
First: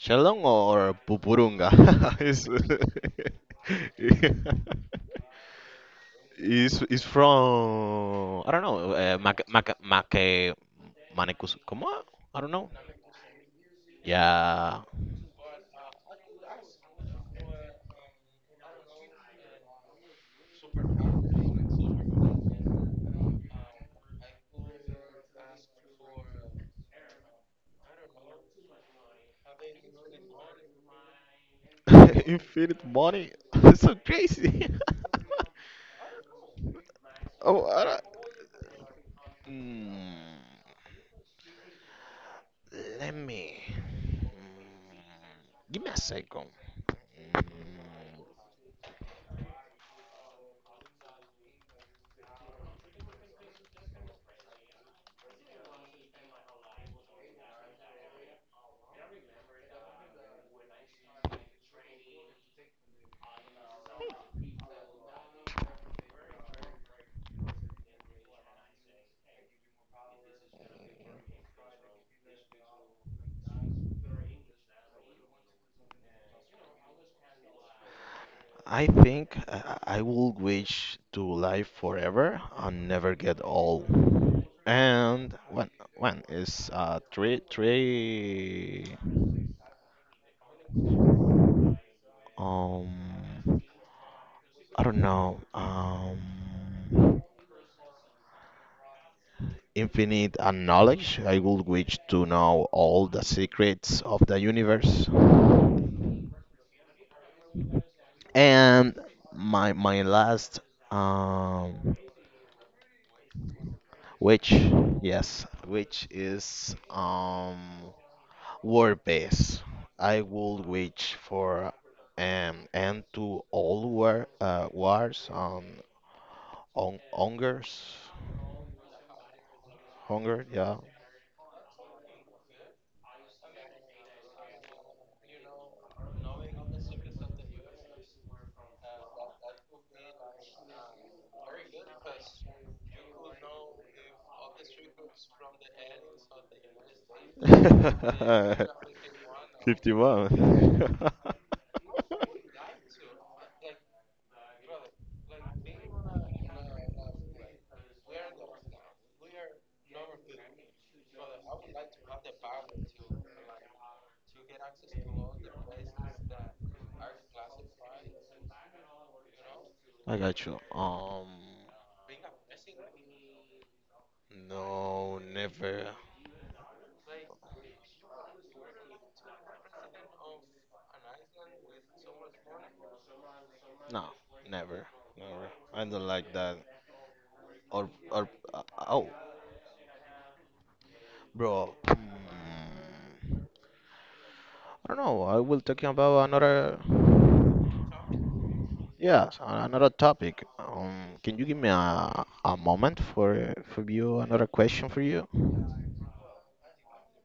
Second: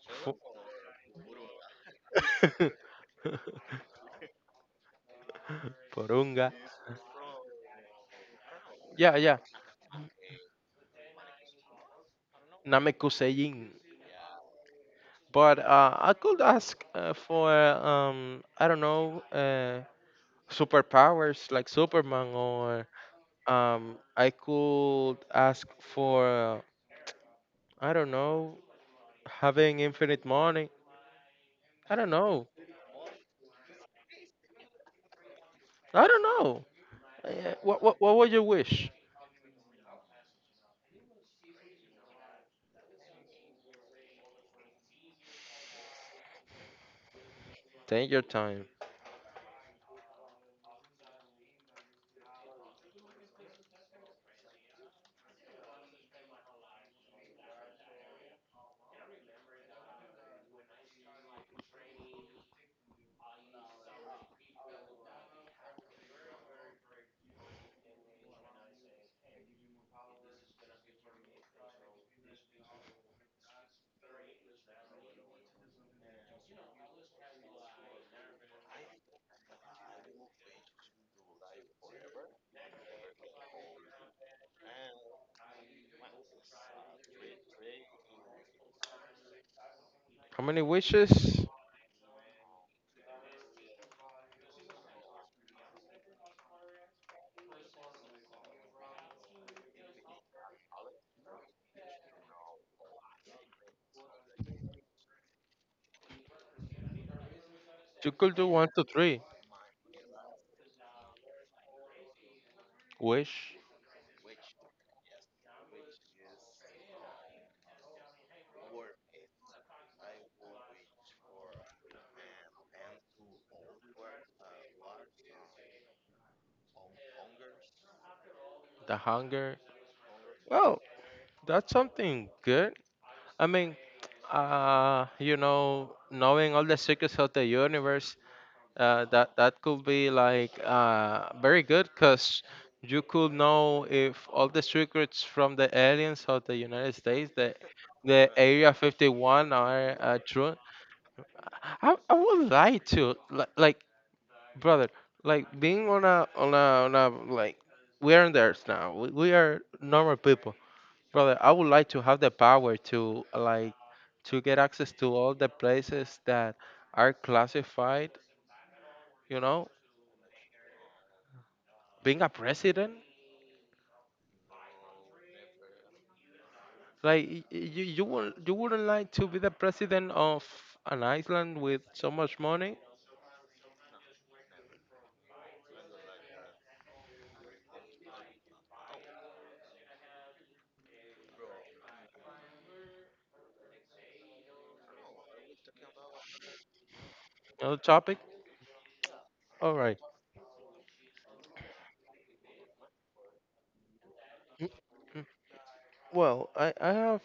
Speaker 1: Shalong or Pupurunga? It's
Speaker 2: Porunga,
Speaker 1: it's is from I don't know.
Speaker 2: yeah,
Speaker 1: Uh,
Speaker 2: yeah,
Speaker 1: Mac Mac Mac Manecus. Come on. I don't know.
Speaker 2: Namekusein.
Speaker 1: Yeah.
Speaker 2: But uh, I could ask uh, for um, I don't know, uh, superpowers like Superman, or um, I could ask for, I don't know, having infinite money. I don't know.
Speaker 1: Infinite money. That's so crazy.
Speaker 2: I don't know. Yeah.
Speaker 1: Oh,
Speaker 2: What,
Speaker 1: I
Speaker 2: what
Speaker 1: don't,
Speaker 2: what would you wish?
Speaker 1: Mm, let me. Mm, give me a second. Mm,
Speaker 2: Take your time.
Speaker 1: I think I, I will wish to live forever and never get old. And when when is uh three three
Speaker 2: How many wishes?
Speaker 1: um I don't know um infinite and knowledge. I would wish to know all the secrets of the universe.
Speaker 2: You could do one to
Speaker 1: And
Speaker 2: three.
Speaker 1: my my last, um
Speaker 2: Wish
Speaker 1: which, yes, which is um word base. I would wish for an end to all war uh, wars, um on hungers
Speaker 2: the hunger.
Speaker 1: hunger. Yeah.
Speaker 2: Well, that's something good. I mean, uh, you know, knowing all the secrets of the universe, uh, that that could be like uh very good, cause you could know if all the secrets from the aliens of the United States, the the Area fifty-one are uh, true.
Speaker 1: fifty-one
Speaker 2: I, I would like to, like, like, brother, like, being on a on a on a like, we are in there now, we, we are normal people, brother. I would like to have the power to, like, to get access to all the places that are classified, you know.
Speaker 1: I got you. Um,
Speaker 2: Being a president,
Speaker 1: no, never.
Speaker 2: like, y- y- you you would, you wouldn't like to be the president of an island with so much money?
Speaker 1: No, never, never. I don't like that. Or, or, uh, oh, bro. Hmm. I don't know. I will talking about another.
Speaker 2: Another topic.
Speaker 1: Yes, a-
Speaker 2: All
Speaker 1: another
Speaker 2: right.
Speaker 1: topic. Um, can you give me a, a moment for for you another question for you?
Speaker 2: Mm, well, i i have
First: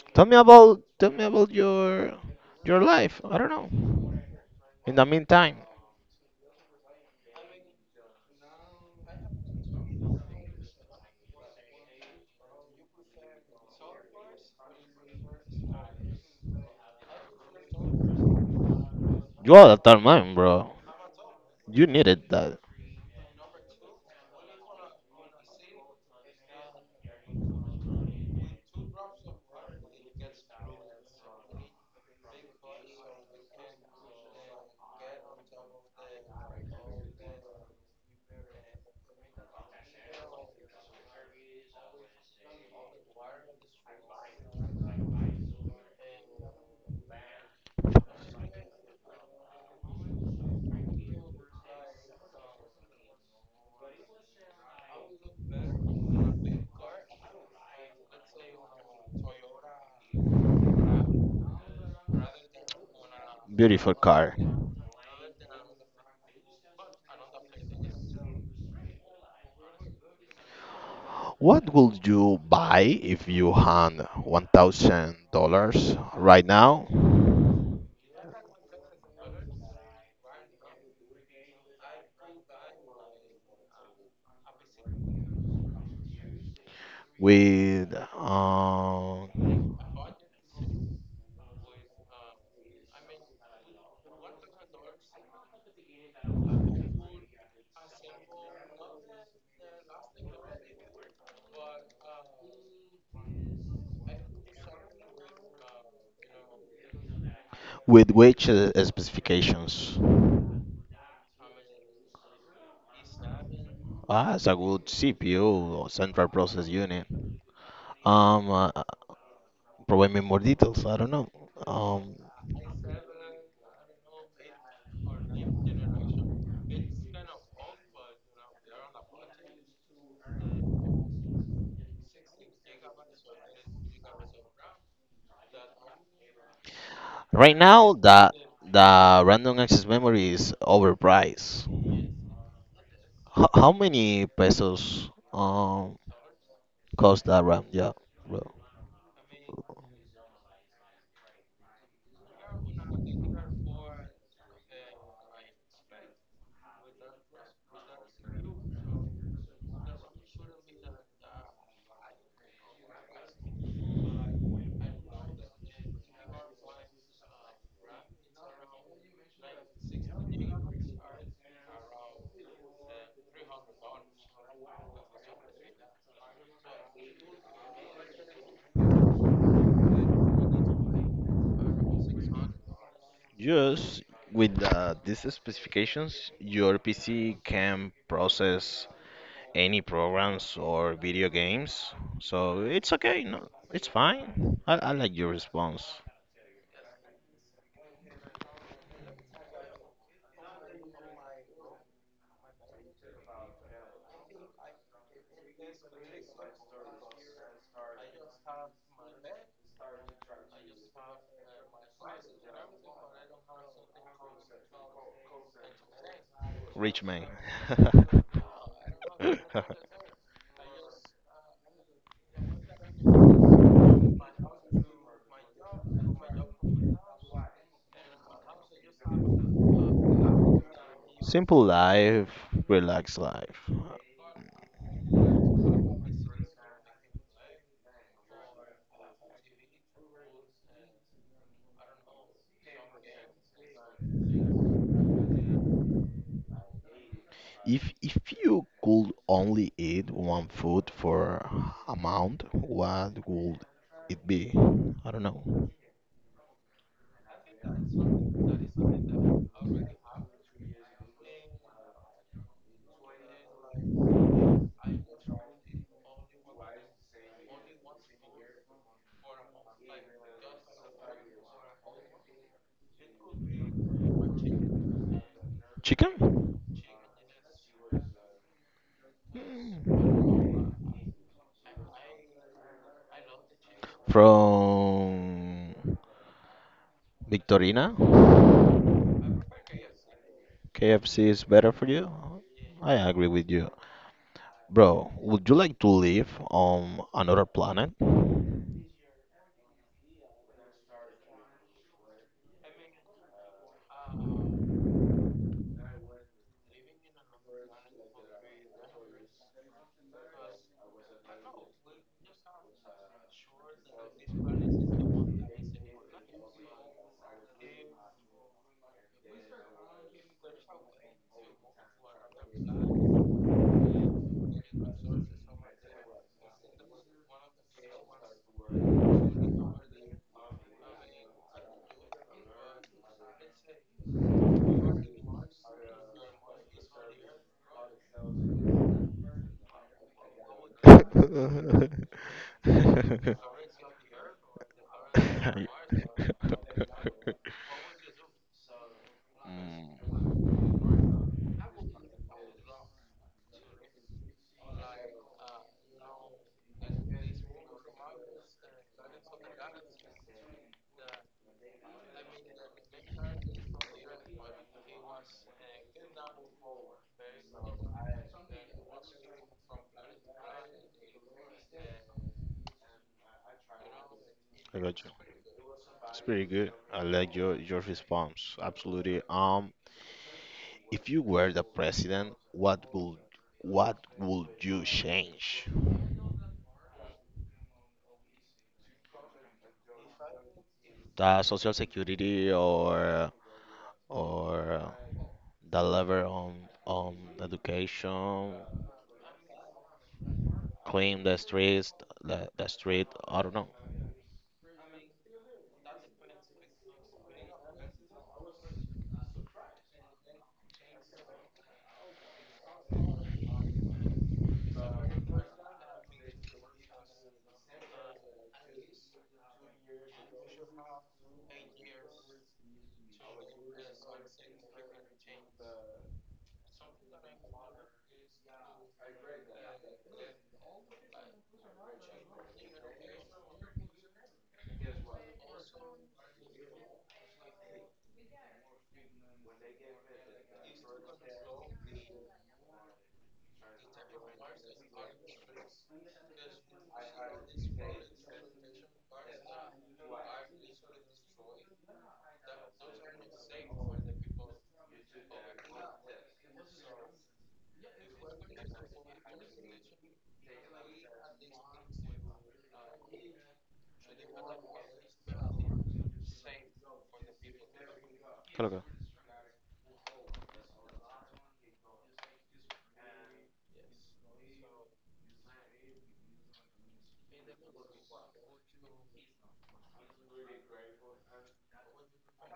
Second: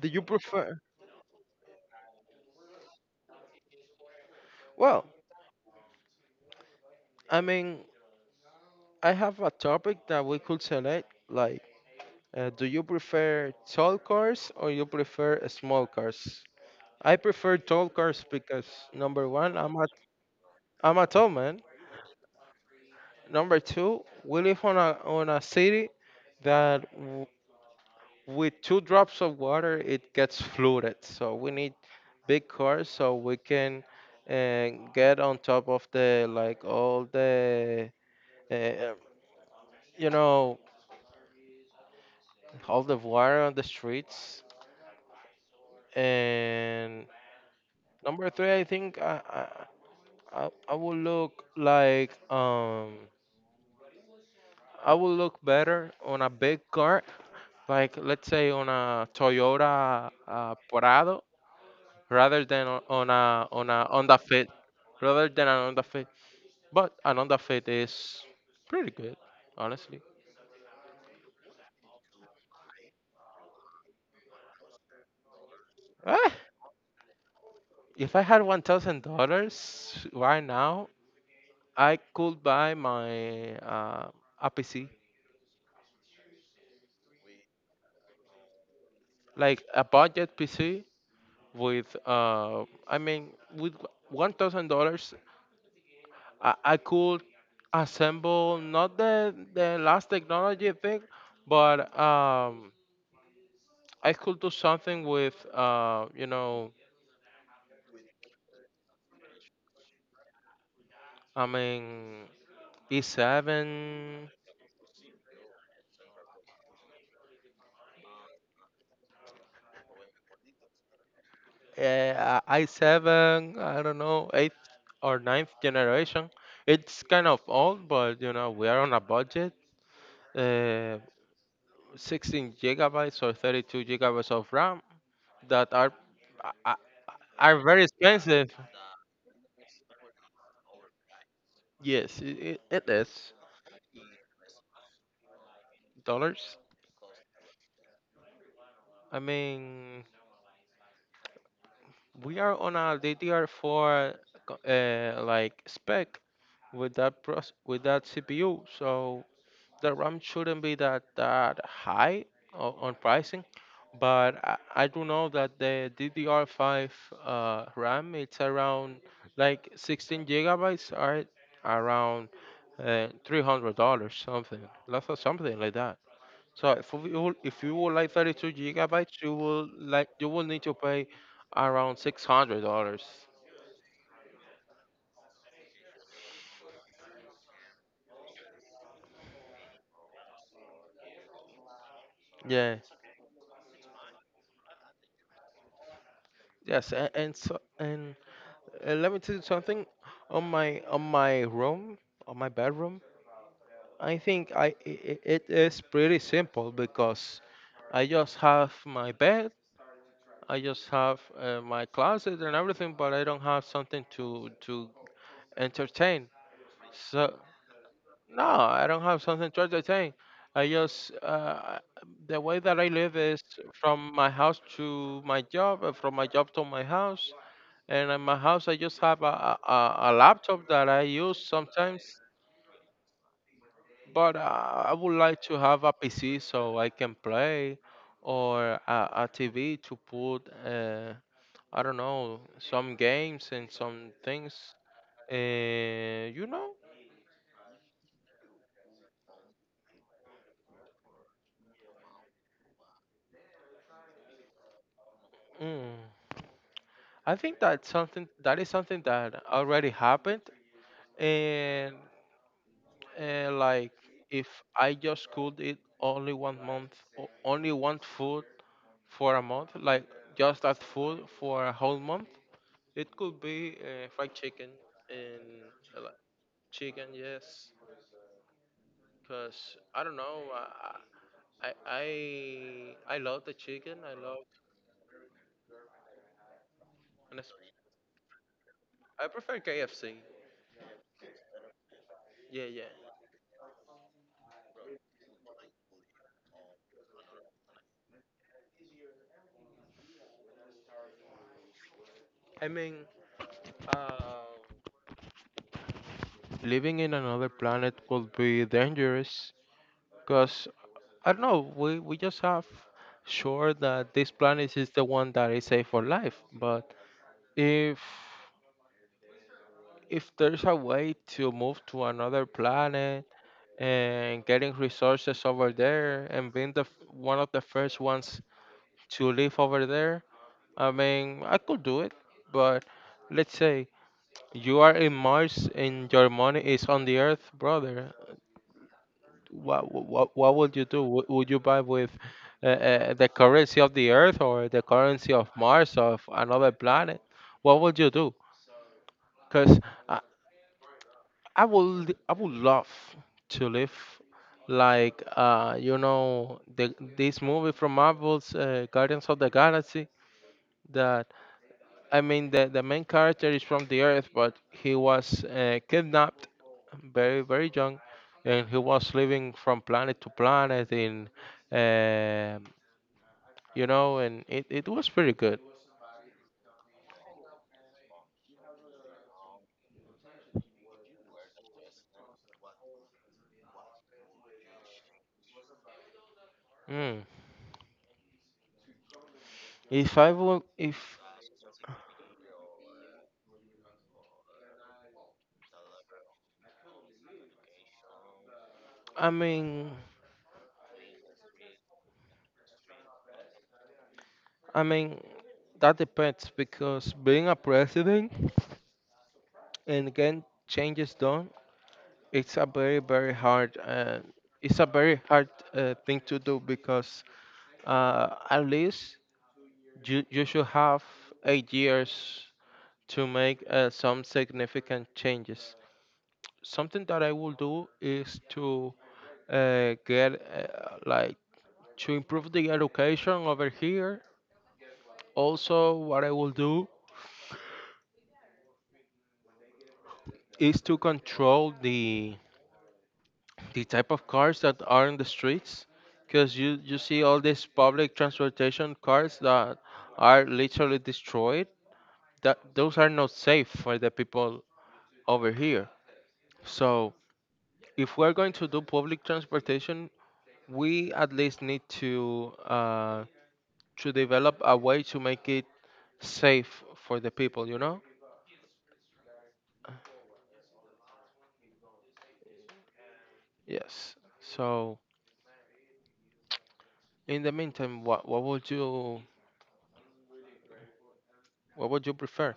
Speaker 2: the you
Speaker 1: Tell me
Speaker 2: Pro-
Speaker 1: about tell me about your your life. I don't know. In the
Speaker 2: well,
Speaker 1: meantime,
Speaker 2: i mean, I have a topic that we could select, like, uh, do you prefer tall cars or you prefer small cars? I prefer tall cars because, number
Speaker 1: you
Speaker 2: one, I'm
Speaker 1: are
Speaker 2: a
Speaker 1: that man, bro.
Speaker 2: I'm a tall man.
Speaker 1: You needed that
Speaker 2: Number two, we live on a on a city that, w- with two drops of water, it gets flooded, so we need big cars so we can uh, get on top of the, like, all the uh, you know, all the water on the streets. And number three, I think I I I I will look like, um I will look better on a big car, like, let's say on a Toyota, uh, Prado, rather than on on a on a
Speaker 1: beautiful
Speaker 2: Honda
Speaker 1: car.
Speaker 2: Fit, rather than an Honda Fit. But an Honda Fit is pretty good, honestly.
Speaker 1: What would you buy if you had one thousand dollars
Speaker 2: Ah,
Speaker 1: right now?
Speaker 2: if I had one thousand dollars right now, I could buy my uh, a P C,
Speaker 1: With uh,
Speaker 2: like a budget P C, with uh i mean with one thousand dollars, I, I could assemble not the the last technology thing, but um i could do something with uh you know,
Speaker 1: with which uh, specifications?
Speaker 2: i mean e seven,
Speaker 1: That's a good C P U or central process unit. Um, uh, provide me more details. I don't know. Um,
Speaker 2: uh, i seven, i don't know, eighth or ninth generation. It's kind of old, but you know, we are on a budget. uh sixteen gigabytes or thirty-two gigabytes of ram, that are, I,
Speaker 1: right
Speaker 2: are very
Speaker 1: now, the
Speaker 2: expensive.
Speaker 1: the random access memory is overpriced.
Speaker 2: Yes, it, it, it is
Speaker 1: H- how many pesos um
Speaker 2: dollars.
Speaker 1: cost that RAM? Yeah, bro.
Speaker 2: I mean, we are on a D D R four co- uh, like spec with that pros, with that C P U, so the RAM shouldn't be that that high o- on pricing. But I, I do know that the D D R five uh, RAM, it's around, like, sixteen gigabytes are around uh, three hundred dollars something, lots of something like that. So if you if you would like thirty-two gigabytes, you will, like, you will need to pay around six hundred dollars.
Speaker 1: Yes, with uh, these specifications, your P C can process any programs or video games, so
Speaker 2: Yeah.
Speaker 1: it's okay. No, it's fine. I, I like your response.
Speaker 2: Yes. And and, so, and uh, let me tell you something. On my on my room, on my bedroom, I think I it, it is pretty simple because I just have my bed, I just have uh, my closet and everything, but I don't have something to to entertain.
Speaker 1: Rich man.
Speaker 2: So, no, I don't have something to entertain. I just uh, the way that I live is from my house to my job, and from my job to my house. And in my house, I just have a, a, a laptop that I use
Speaker 1: Simple
Speaker 2: sometimes.
Speaker 1: life, relaxed life.
Speaker 2: But uh, I would like to have a P C so I can play, or a T V to put, uh, I don't know, some games and some things. Uh, you know.
Speaker 1: If if you could only eat one food for a month, what would it be? I don't know.
Speaker 2: Mm. I think that something, that is something that already happened. And uh, like, if i just could eat only one month, o- only one food for a month, like, just that food for a whole month, it could be uh, fried chicken. And uh, like,
Speaker 1: Chicken?
Speaker 2: chicken, yes, because i don't know.
Speaker 1: Mm.
Speaker 2: I, I i i love the chicken, i love.
Speaker 1: From Victorina?
Speaker 2: I prefer KFC.
Speaker 1: K F C is better for you?
Speaker 2: Yeah, yeah.
Speaker 1: I agree with you. Bro, would you like to live on another planet?
Speaker 2: i mean uh, living in another planet could be dangerous, because I don't know. We we just have sure that this planet is the one that is safe for life. But if if there's a way to move to another planet and getting resources over there, and being the f- one of the first ones to live over there, I mean, I could do it. But let's say you are in Mars and your money is on the Earth, brother. what what what would you do? Would would you buy with uh, uh, the currency of the Earth, or the currency of Mars, or of another planet? What would you do? Because I,
Speaker 1: Mm,
Speaker 2: I would I would love to live like uh you know the this movie from Marvel's uh, Guardians of the Galaxy that I mean, the, the main character is from the Earth, but he was uh, kidnapped very, very young, and he was living from planet to planet in, um you know, and it,
Speaker 1: I
Speaker 2: it
Speaker 1: got
Speaker 2: was
Speaker 1: you.
Speaker 2: pretty good.
Speaker 1: It's pretty good. I like your your response. Absolutely. Um, If you were the president, what would what would you change?
Speaker 2: Mm. If I would, if
Speaker 1: The social security, or or the lever on on education,
Speaker 2: I mean,
Speaker 1: clean the streets, the, the street, I don't know.
Speaker 2: I mean, that depends because being a president and again changes done, it's a very, very hard, uh, it's a very hard uh, thing to do because uh, at least You, you should have eight years to make uh, some significant changes. Something that I will do is to uh, get uh, like to improve the education over here. Also, what I will do is to control the the type of cars that are in the streets, because you you see all these public transportation cars that are literally destroyed. That those are not safe for the people over here. So if we're going to do public transportation, we at least need to uh, to develop a way to make it safe for the people. You know?
Speaker 1: Hello.
Speaker 2: Yes. So in the meantime, what what would you what would you prefer?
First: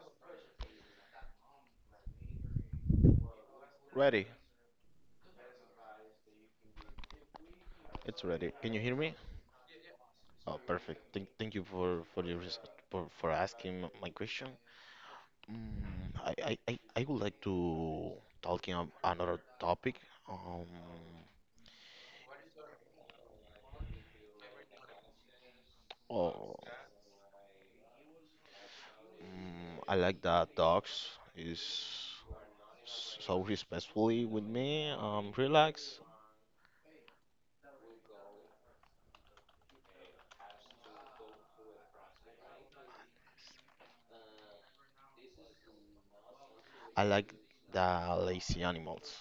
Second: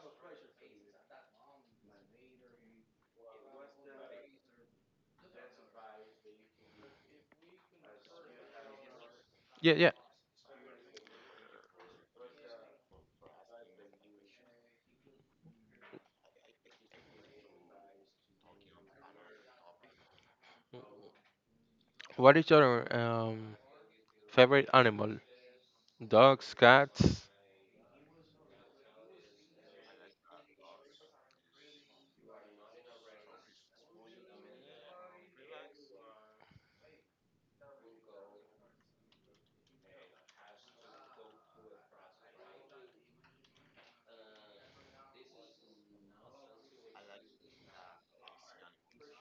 Speaker 1: Ready. It's ready. Can you hear me?
Speaker 2: Yeah, yeah.
Speaker 1: Oh, perfect. Thank, thank you for for your res- for, for asking m- my question. Mm, I, I, I I would like to talking on another topic. Um,
Speaker 2: What is your um, favorite animal? Dogs,
Speaker 1: oh,
Speaker 2: cats?
Speaker 1: Mm, I like that dogs is so respectfully with me, um, relax. I like the lazy animals,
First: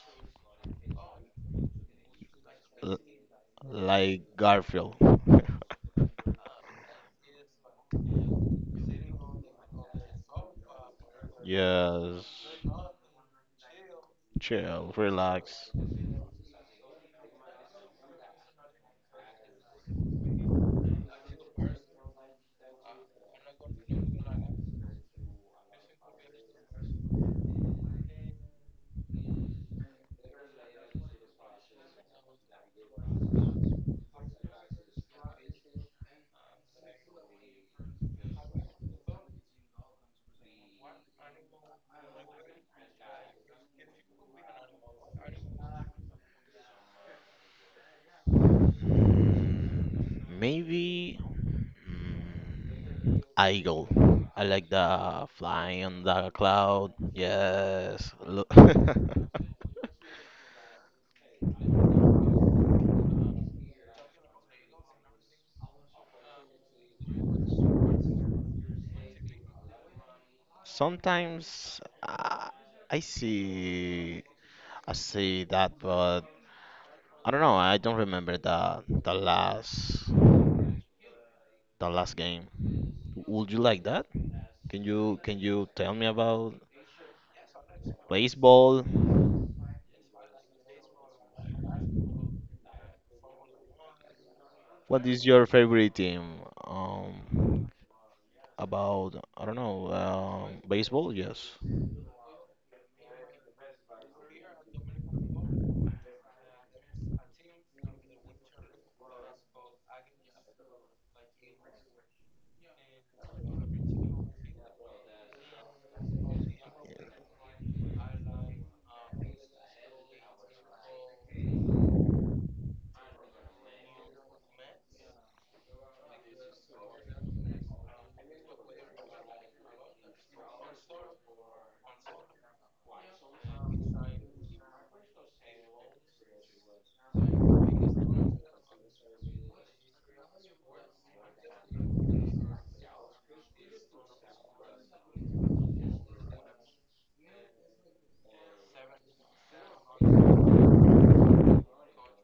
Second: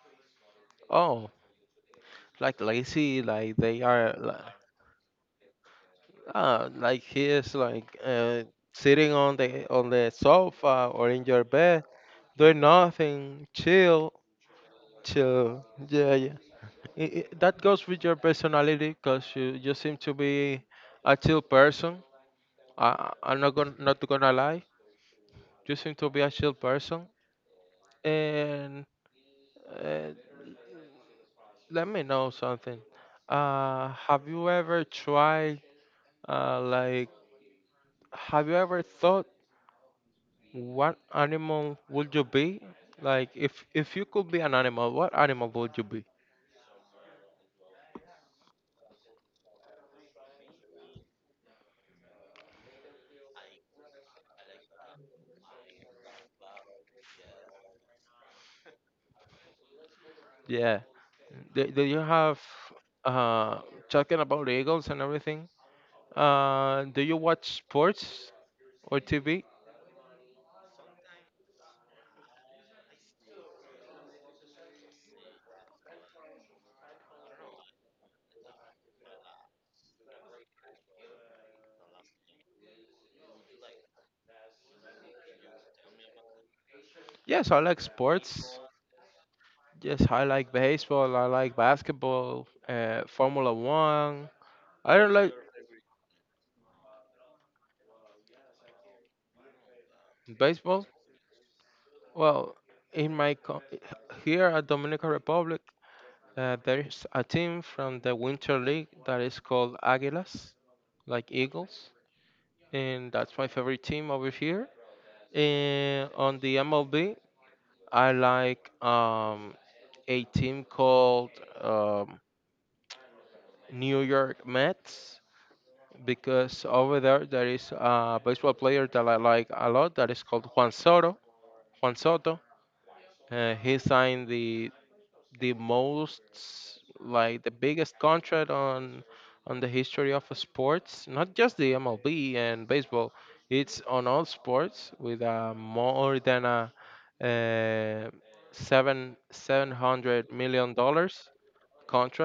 Speaker 2: Oh, like
Speaker 1: L-
Speaker 2: lazy, like they are.
Speaker 1: like
Speaker 2: Like,
Speaker 1: Garfield.
Speaker 2: ah, like he is like uh, sitting on the on the sofa or in your bed.
Speaker 1: Yes,
Speaker 2: Doing nothing, chill,
Speaker 1: chill,
Speaker 2: chill.
Speaker 1: relax.
Speaker 2: Yeah, yeah. I- I- that goes with your personality because you, you seem to be a chill person. I, I- I'm not gonna, not gonna lie. You seem to be a chill person. And uh, let me know something. Uh, have you ever tried? uh, like, have you ever thought what animal would you be? Like, if if you could be an animal, what animal would you be?
Speaker 1: Maybe mm, eagle. I like the flying on the cloud. Yes. Look.
Speaker 2: Yeah. Do, do you have Uh, Talking about Eagles and everything. Uh, do you watch sports or T V?
Speaker 1: Sometimes uh, I see I see that, but I don't know. I don't remember the the last the last game. Would you like that? Can you can you tell me about
Speaker 2: Yes, I like sports.
Speaker 1: baseball?
Speaker 2: Yes, I like baseball. I like basketball. Uh, Formula One. I
Speaker 1: What
Speaker 2: don't
Speaker 1: is
Speaker 2: like
Speaker 1: your favorite team? Um, about I don't know. Um,
Speaker 2: baseball.
Speaker 1: baseball? Yes.
Speaker 2: Well, in my co- here at Dominican Republic, uh, there is a team from the Winter League that is called Águilas, like Eagles, and that's my favorite team over here. And on the M L B, I like um, a team called um, New York Mets because over there there is a baseball player that I like a lot that is called Juan Soto. Juan Soto. Uh, he signed the the most like the biggest contract on on the history of sports, not just the M L B and baseball. It's on all sports with uh, more than a, uh seven seven hundred million dollars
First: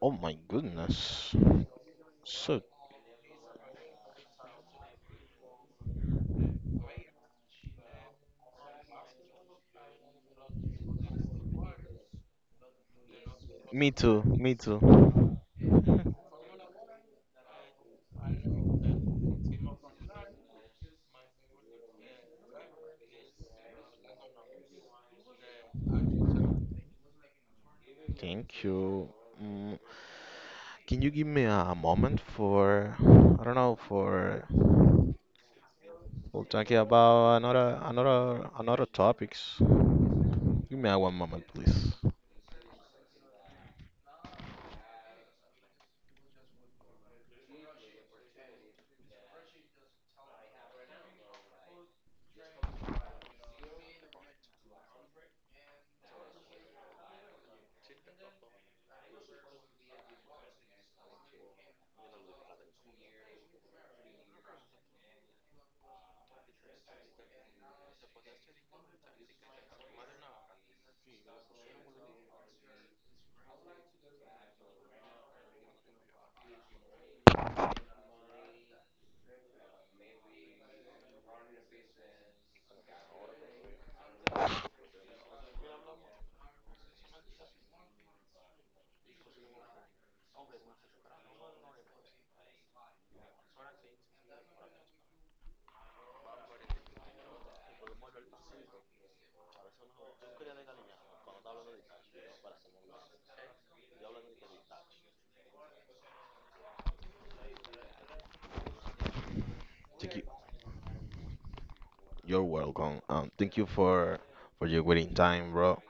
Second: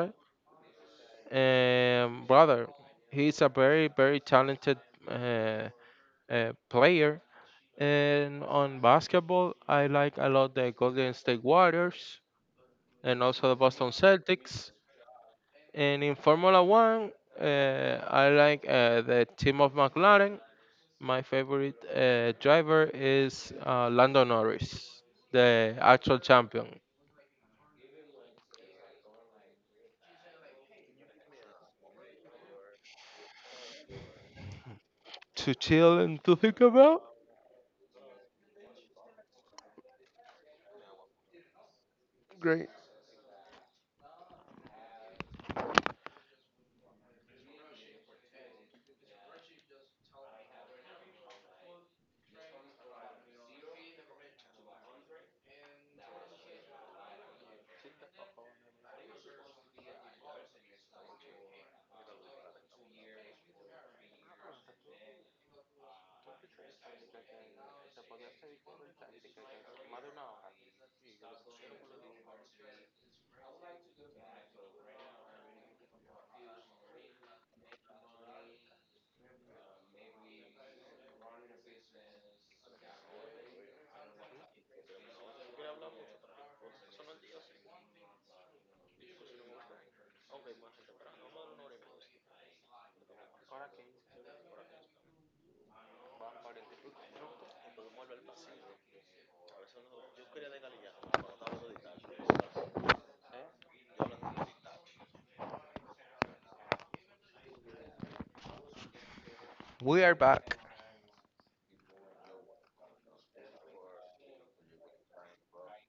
Speaker 1: Oh my goodness.
Speaker 2: Um,
Speaker 1: So
Speaker 2: brother, he's a very very talented uh, uh, player. And on basketball, I like a lot the Golden State Warriors and also the
Speaker 1: me
Speaker 2: Boston
Speaker 1: too. Me
Speaker 2: Celtics.
Speaker 1: too.
Speaker 2: And in Formula One, uh, I like uh, the team of McLaren. My favorite uh, driver is uh, Lando Norris, the actual champion.
Speaker 1: Thank you. Mm, Can you give me a moment for, I don't know, for
Speaker 2: To chill and to
Speaker 1: we'll
Speaker 2: think
Speaker 1: talk
Speaker 2: about.
Speaker 1: about another another another topics. Give me a one moment, please.
Speaker 2: Great. We are
Speaker 1: Thank you.
Speaker 2: back.
Speaker 1: You're welcome. Um, thank you for for your waiting time, bro.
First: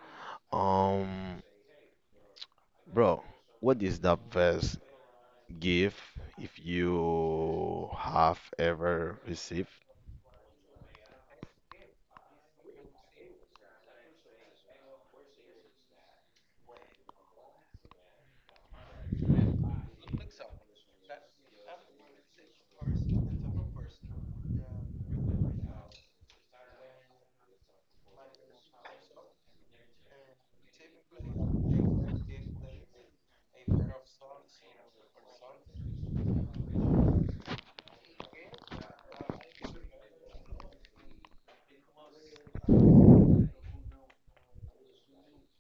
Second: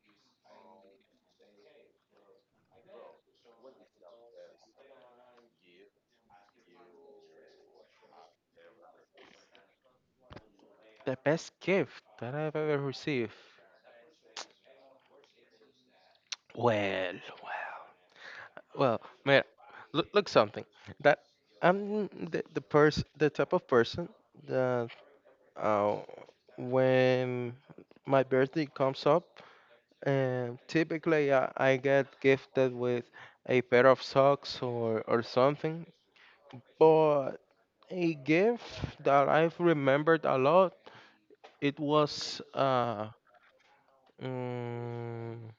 Speaker 1: Um, bro, what is the best gift if you have ever received?
Speaker 2: The best gift that I've ever received. Well, well, well. Man, look, look something. That I'm the the person, the type of person that uh, when my birthday comes up, Um, typically, I, I get gifted with a pair of socks or, or something, but a gift that I've remembered a lot, it was uh, mm,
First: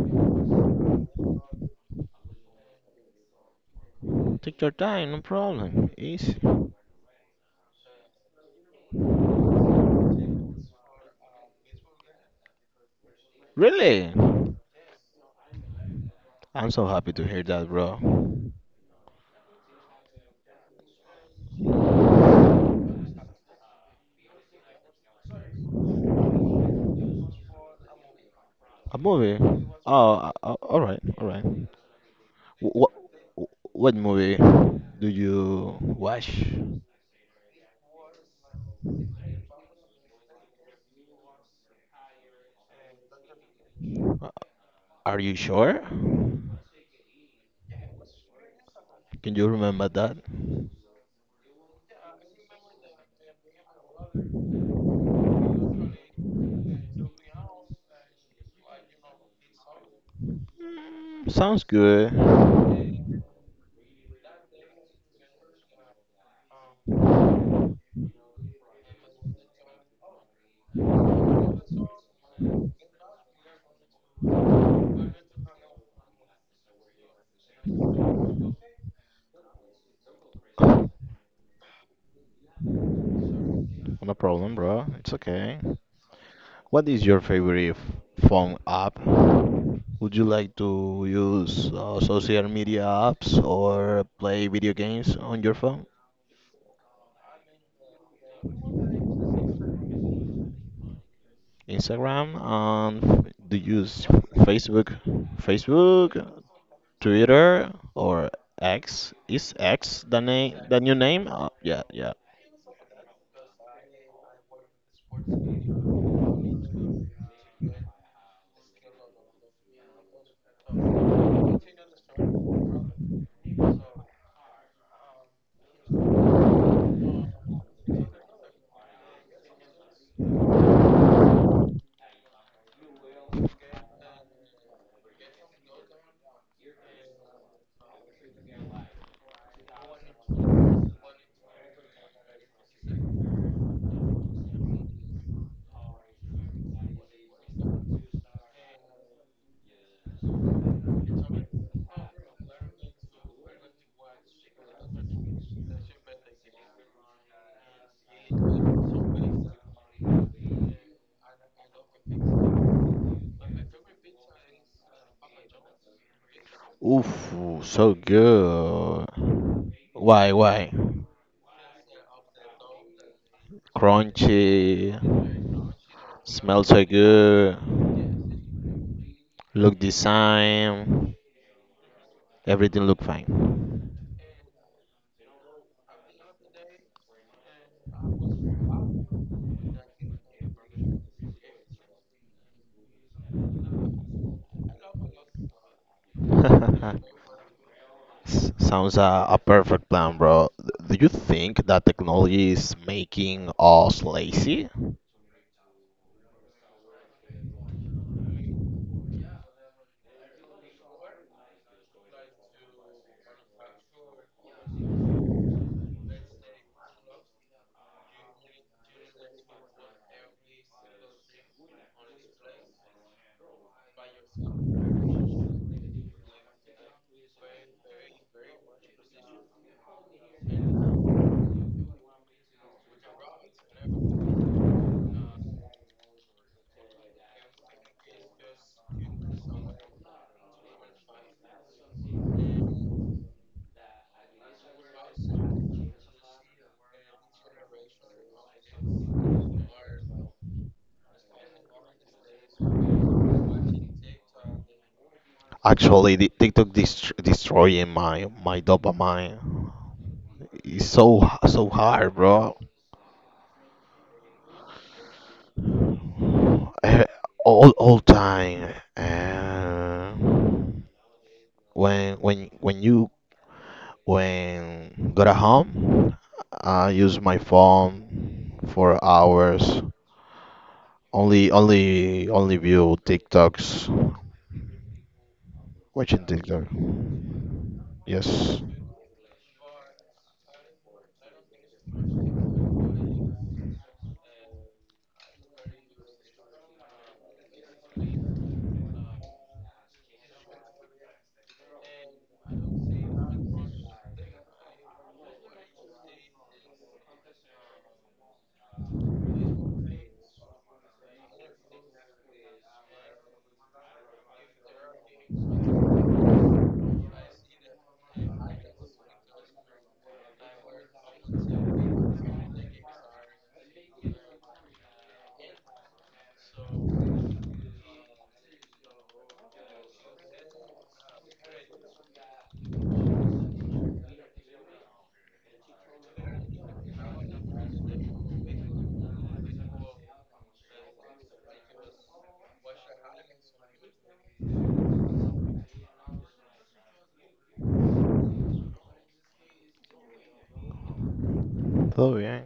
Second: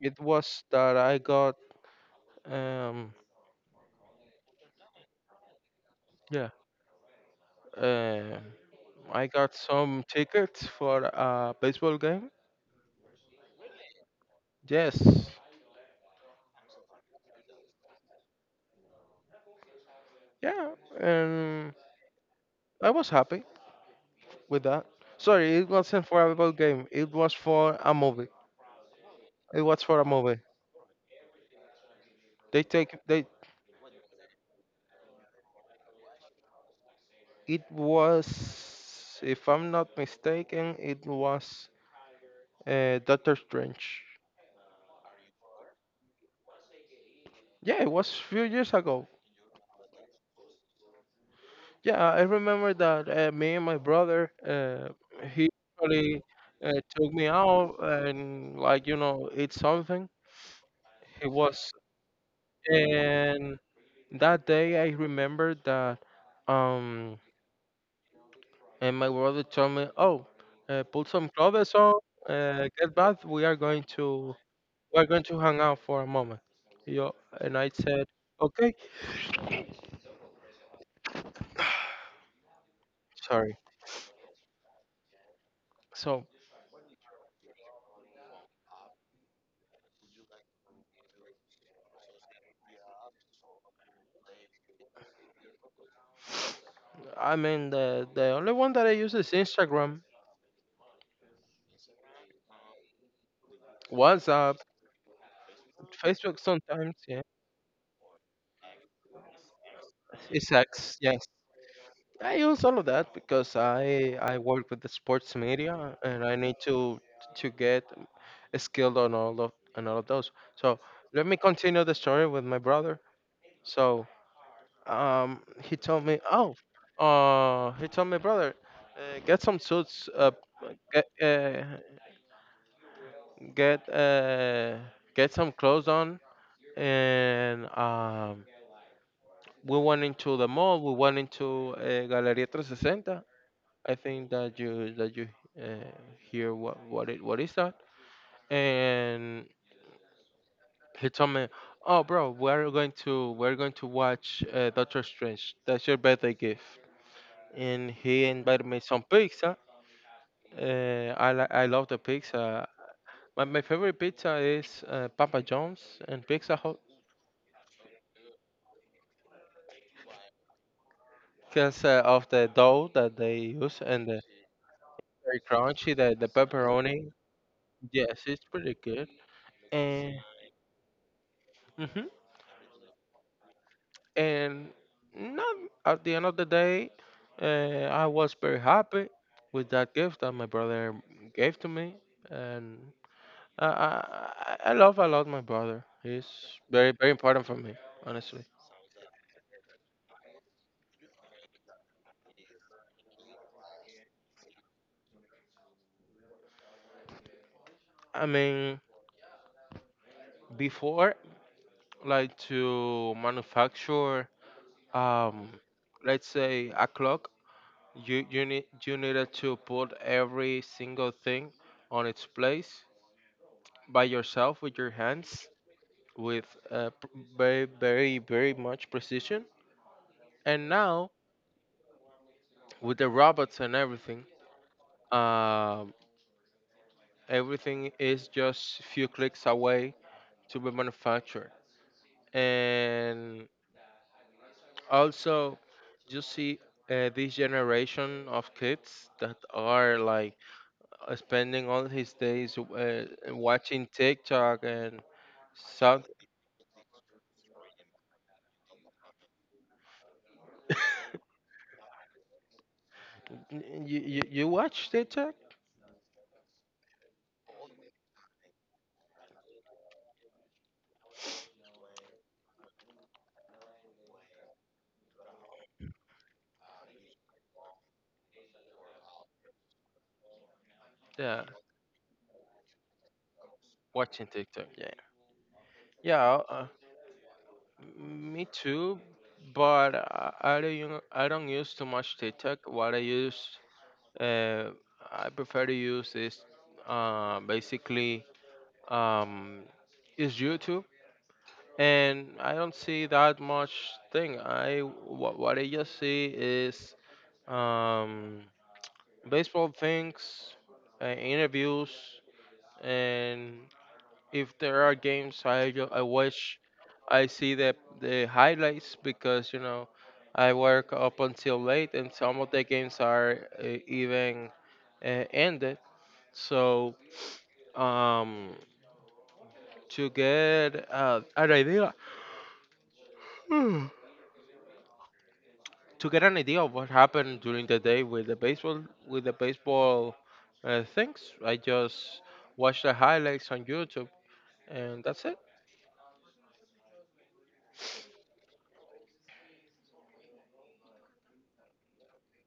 Speaker 2: it was that I got um,
Speaker 1: Take your time, no problem. Easy.
Speaker 2: yeah, um, I got some tickets for a baseball game.
Speaker 1: Really?
Speaker 2: Yes,
Speaker 1: I'm so happy to hear that, bro.
Speaker 2: yeah, and I was happy with that. Sorry, it wasn't for a baseball game. It was for a movie.
Speaker 1: A movie?
Speaker 2: It was for a
Speaker 1: Oh, uh,
Speaker 2: movie.
Speaker 1: uh, all right, all right.
Speaker 2: They
Speaker 1: What
Speaker 2: take they
Speaker 1: what movie do you watch?
Speaker 2: It was, if I'm not mistaken, it was uh, Doctor Strange.
Speaker 1: Uh, Are you sure?
Speaker 2: Yeah, it was a few years ago.
Speaker 1: Can you remember that?
Speaker 2: Yeah, I remember that uh, me and my brother, uh, he actually uh, took me out and like you know eat something. He
Speaker 1: Mm, sounds
Speaker 2: was
Speaker 1: good.
Speaker 2: And that day I remember that um and my brother told me, oh, uh, put some clothes on, uh, get bath. We are going to we're going to hang out for a moment. Yo, and I said, okay, sorry.
Speaker 1: No problem, bro. It's okay.
Speaker 2: So,
Speaker 1: What is your favorite phone app? Would you like to use uh, social media apps or play video games on your phone?
Speaker 2: I mean, the, the only one that I use is Instagram,
Speaker 1: Instagram and f- do you use
Speaker 2: WhatsApp,
Speaker 1: Facebook, Facebook,
Speaker 2: Facebook sometimes, yeah.
Speaker 1: Twitter or X? Is X the
Speaker 2: It's
Speaker 1: name, the new
Speaker 2: X, yes.
Speaker 1: name? Uh, yeah, yeah.
Speaker 2: I use all of that because I I work with the sports media and I need to to get skilled on all of on all of those. So let me continue the story with my brother. So um, he told me, oh, uh, he told my brother, uh, get some suits uh, uh, get uh, get some clothes on, and um, we went into the mall. We went into uh, Galeria three sixty. I think that you that you uh, hear what what it what is that? And he told me, "Oh, bro, we're going to we're going to watch uh, Doctor Strange. That's your birthday gift." And he invited me some pizza. Uh, I li- I love the pizza. My, my favorite pizza is uh, Papa John's and Pizza Hut,
Speaker 1: Oof, so good. Why, why?
Speaker 2: because uh, of the dough that they use and the
Speaker 1: Crunchy,
Speaker 2: very crunchy, the, the
Speaker 1: smells so
Speaker 2: pepperoni.
Speaker 1: good.
Speaker 2: Yes, it's pretty good.
Speaker 1: Look the
Speaker 2: And
Speaker 1: same.
Speaker 2: hmm
Speaker 1: Everything look fine.
Speaker 2: and not at the end of the day, uh, I was very happy with that gift that my brother gave to me, and I I, I I love a lot my brother. He's very very important for me, honestly.
Speaker 1: S- Sounds a, a perfect plan, bro. Do you think that technology is making us lazy?
Speaker 2: I mean, before, like to manufacture um let's say a clock, You you need you needed to put every single thing on its place by yourself with your hands with uh, p- very very very much precision. And now with the robots and everything, um, everything is just few clicks away to be manufactured. And also, you see uh, this generation of kids that are like uh, spending all his days uh, watching TikTok. And So
Speaker 1: Actually, the TikTok dest destroying my my dopamine. It's so h- so hard, bro.
Speaker 2: you you, you watch TikTok?
Speaker 1: Eh, All all time. Uh, when when when you When got at home, I use my phone for hours.
Speaker 2: Yeah,
Speaker 1: Only, only, only view TikToks.
Speaker 2: watching TikTok. Yeah.
Speaker 1: Watching
Speaker 2: Yeah,
Speaker 1: TikTok.
Speaker 2: uh, me
Speaker 1: Yes.
Speaker 2: too. But I, I don't u- I don't use too much TikTok. What I use, uh, I prefer to use is uh, basically um, is YouTube, and I don't see that much thing. I what, what I just see is um, baseball things, uh, interviews, and if there are games I ju- I watch I see the the highlights because you know I work up until late and some of the games are uh, even uh, ended. So um to get uh, an idea, to get an idea of what happened during the day with the baseball, with the baseball uh, things, I just watch the highlights on YouTube, and that's it.
Speaker 1: Oh yeah,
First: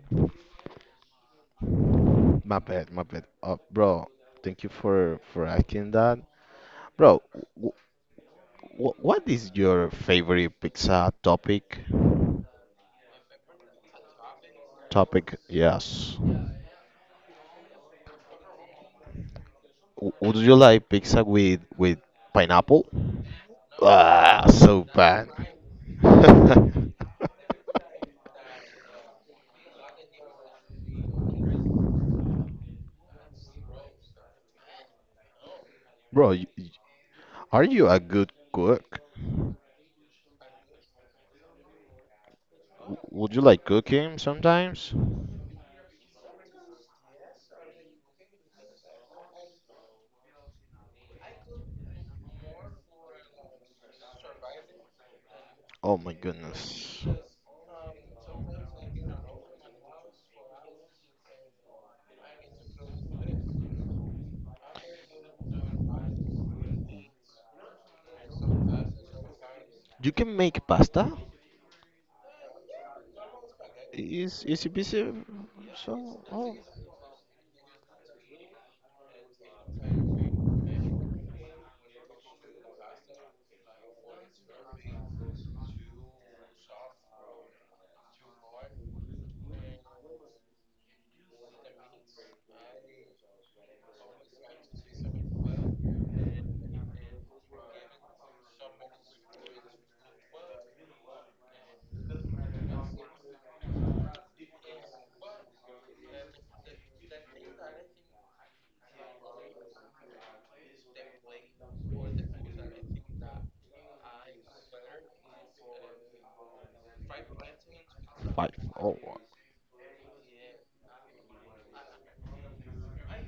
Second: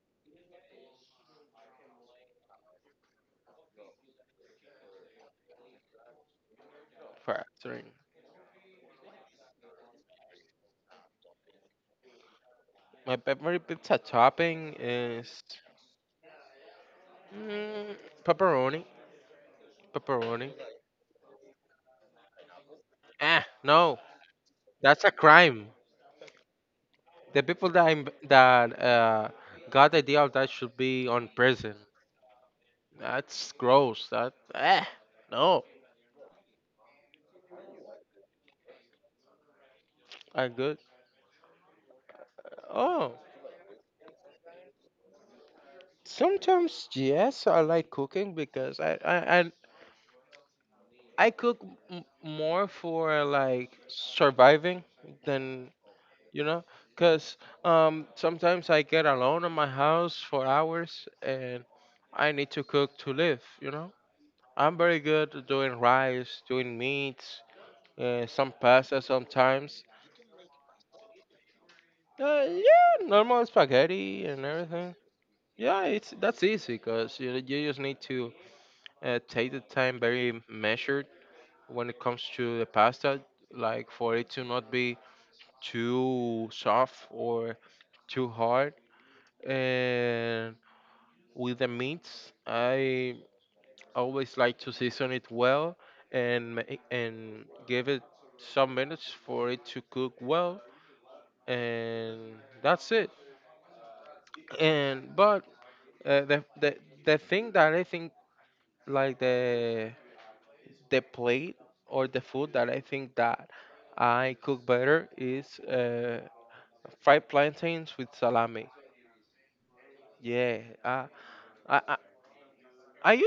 Speaker 1: my bad, my bad. Uh, bro, thank you for for asking that. Bro,
Speaker 2: For
Speaker 1: w
Speaker 2: answering,
Speaker 1: w what is your favorite pizza topic?
Speaker 2: my peppery pizza topping
Speaker 1: Topic,
Speaker 2: is
Speaker 1: yes.
Speaker 2: Mm, pepperoni,
Speaker 1: W would
Speaker 2: pepperoni.
Speaker 1: you like pizza with with pineapple?
Speaker 2: Eh, no,
Speaker 1: Ah, so
Speaker 2: that's a
Speaker 1: bad.
Speaker 2: crime. The people that im- that uh, got the idea of that should be on prison. That's gross. That eh, no,
Speaker 1: Bro, you, you- are you a good cook?
Speaker 2: I good.
Speaker 1: W-
Speaker 2: Oh,
Speaker 1: Would you like cooking sometimes?
Speaker 2: sometimes yes, I like cooking because I I I, I cook m- more for like surviving than
Speaker 1: Oh my
Speaker 2: you know
Speaker 1: goodness.
Speaker 2: because um, sometimes I get alone in my house for hours and I need to cook to live you know I'm very good at doing rice, doing meats, uh, some pasta sometimes.
Speaker 1: You can make pasta?
Speaker 2: Uh, yeah, normal spaghetti
Speaker 1: Is
Speaker 2: and
Speaker 1: is it
Speaker 2: everything.
Speaker 1: busy?
Speaker 2: Yeah it's
Speaker 1: So,
Speaker 2: That's
Speaker 1: oh.
Speaker 2: easy because you, you just need to uh, take the time very measured when it comes to the pasta, like for it to not be too soft or too hard, and with the meats, I always like to season it well, and ma- and give it some minutes for it to cook well, and that's it. And but uh, the the the thing that I think, like the the plate or the food that I think that I cook better is uh, fried plantains with
Speaker 1: Five.
Speaker 2: salami.
Speaker 1: Oh, wow.
Speaker 2: Yeah, I I I I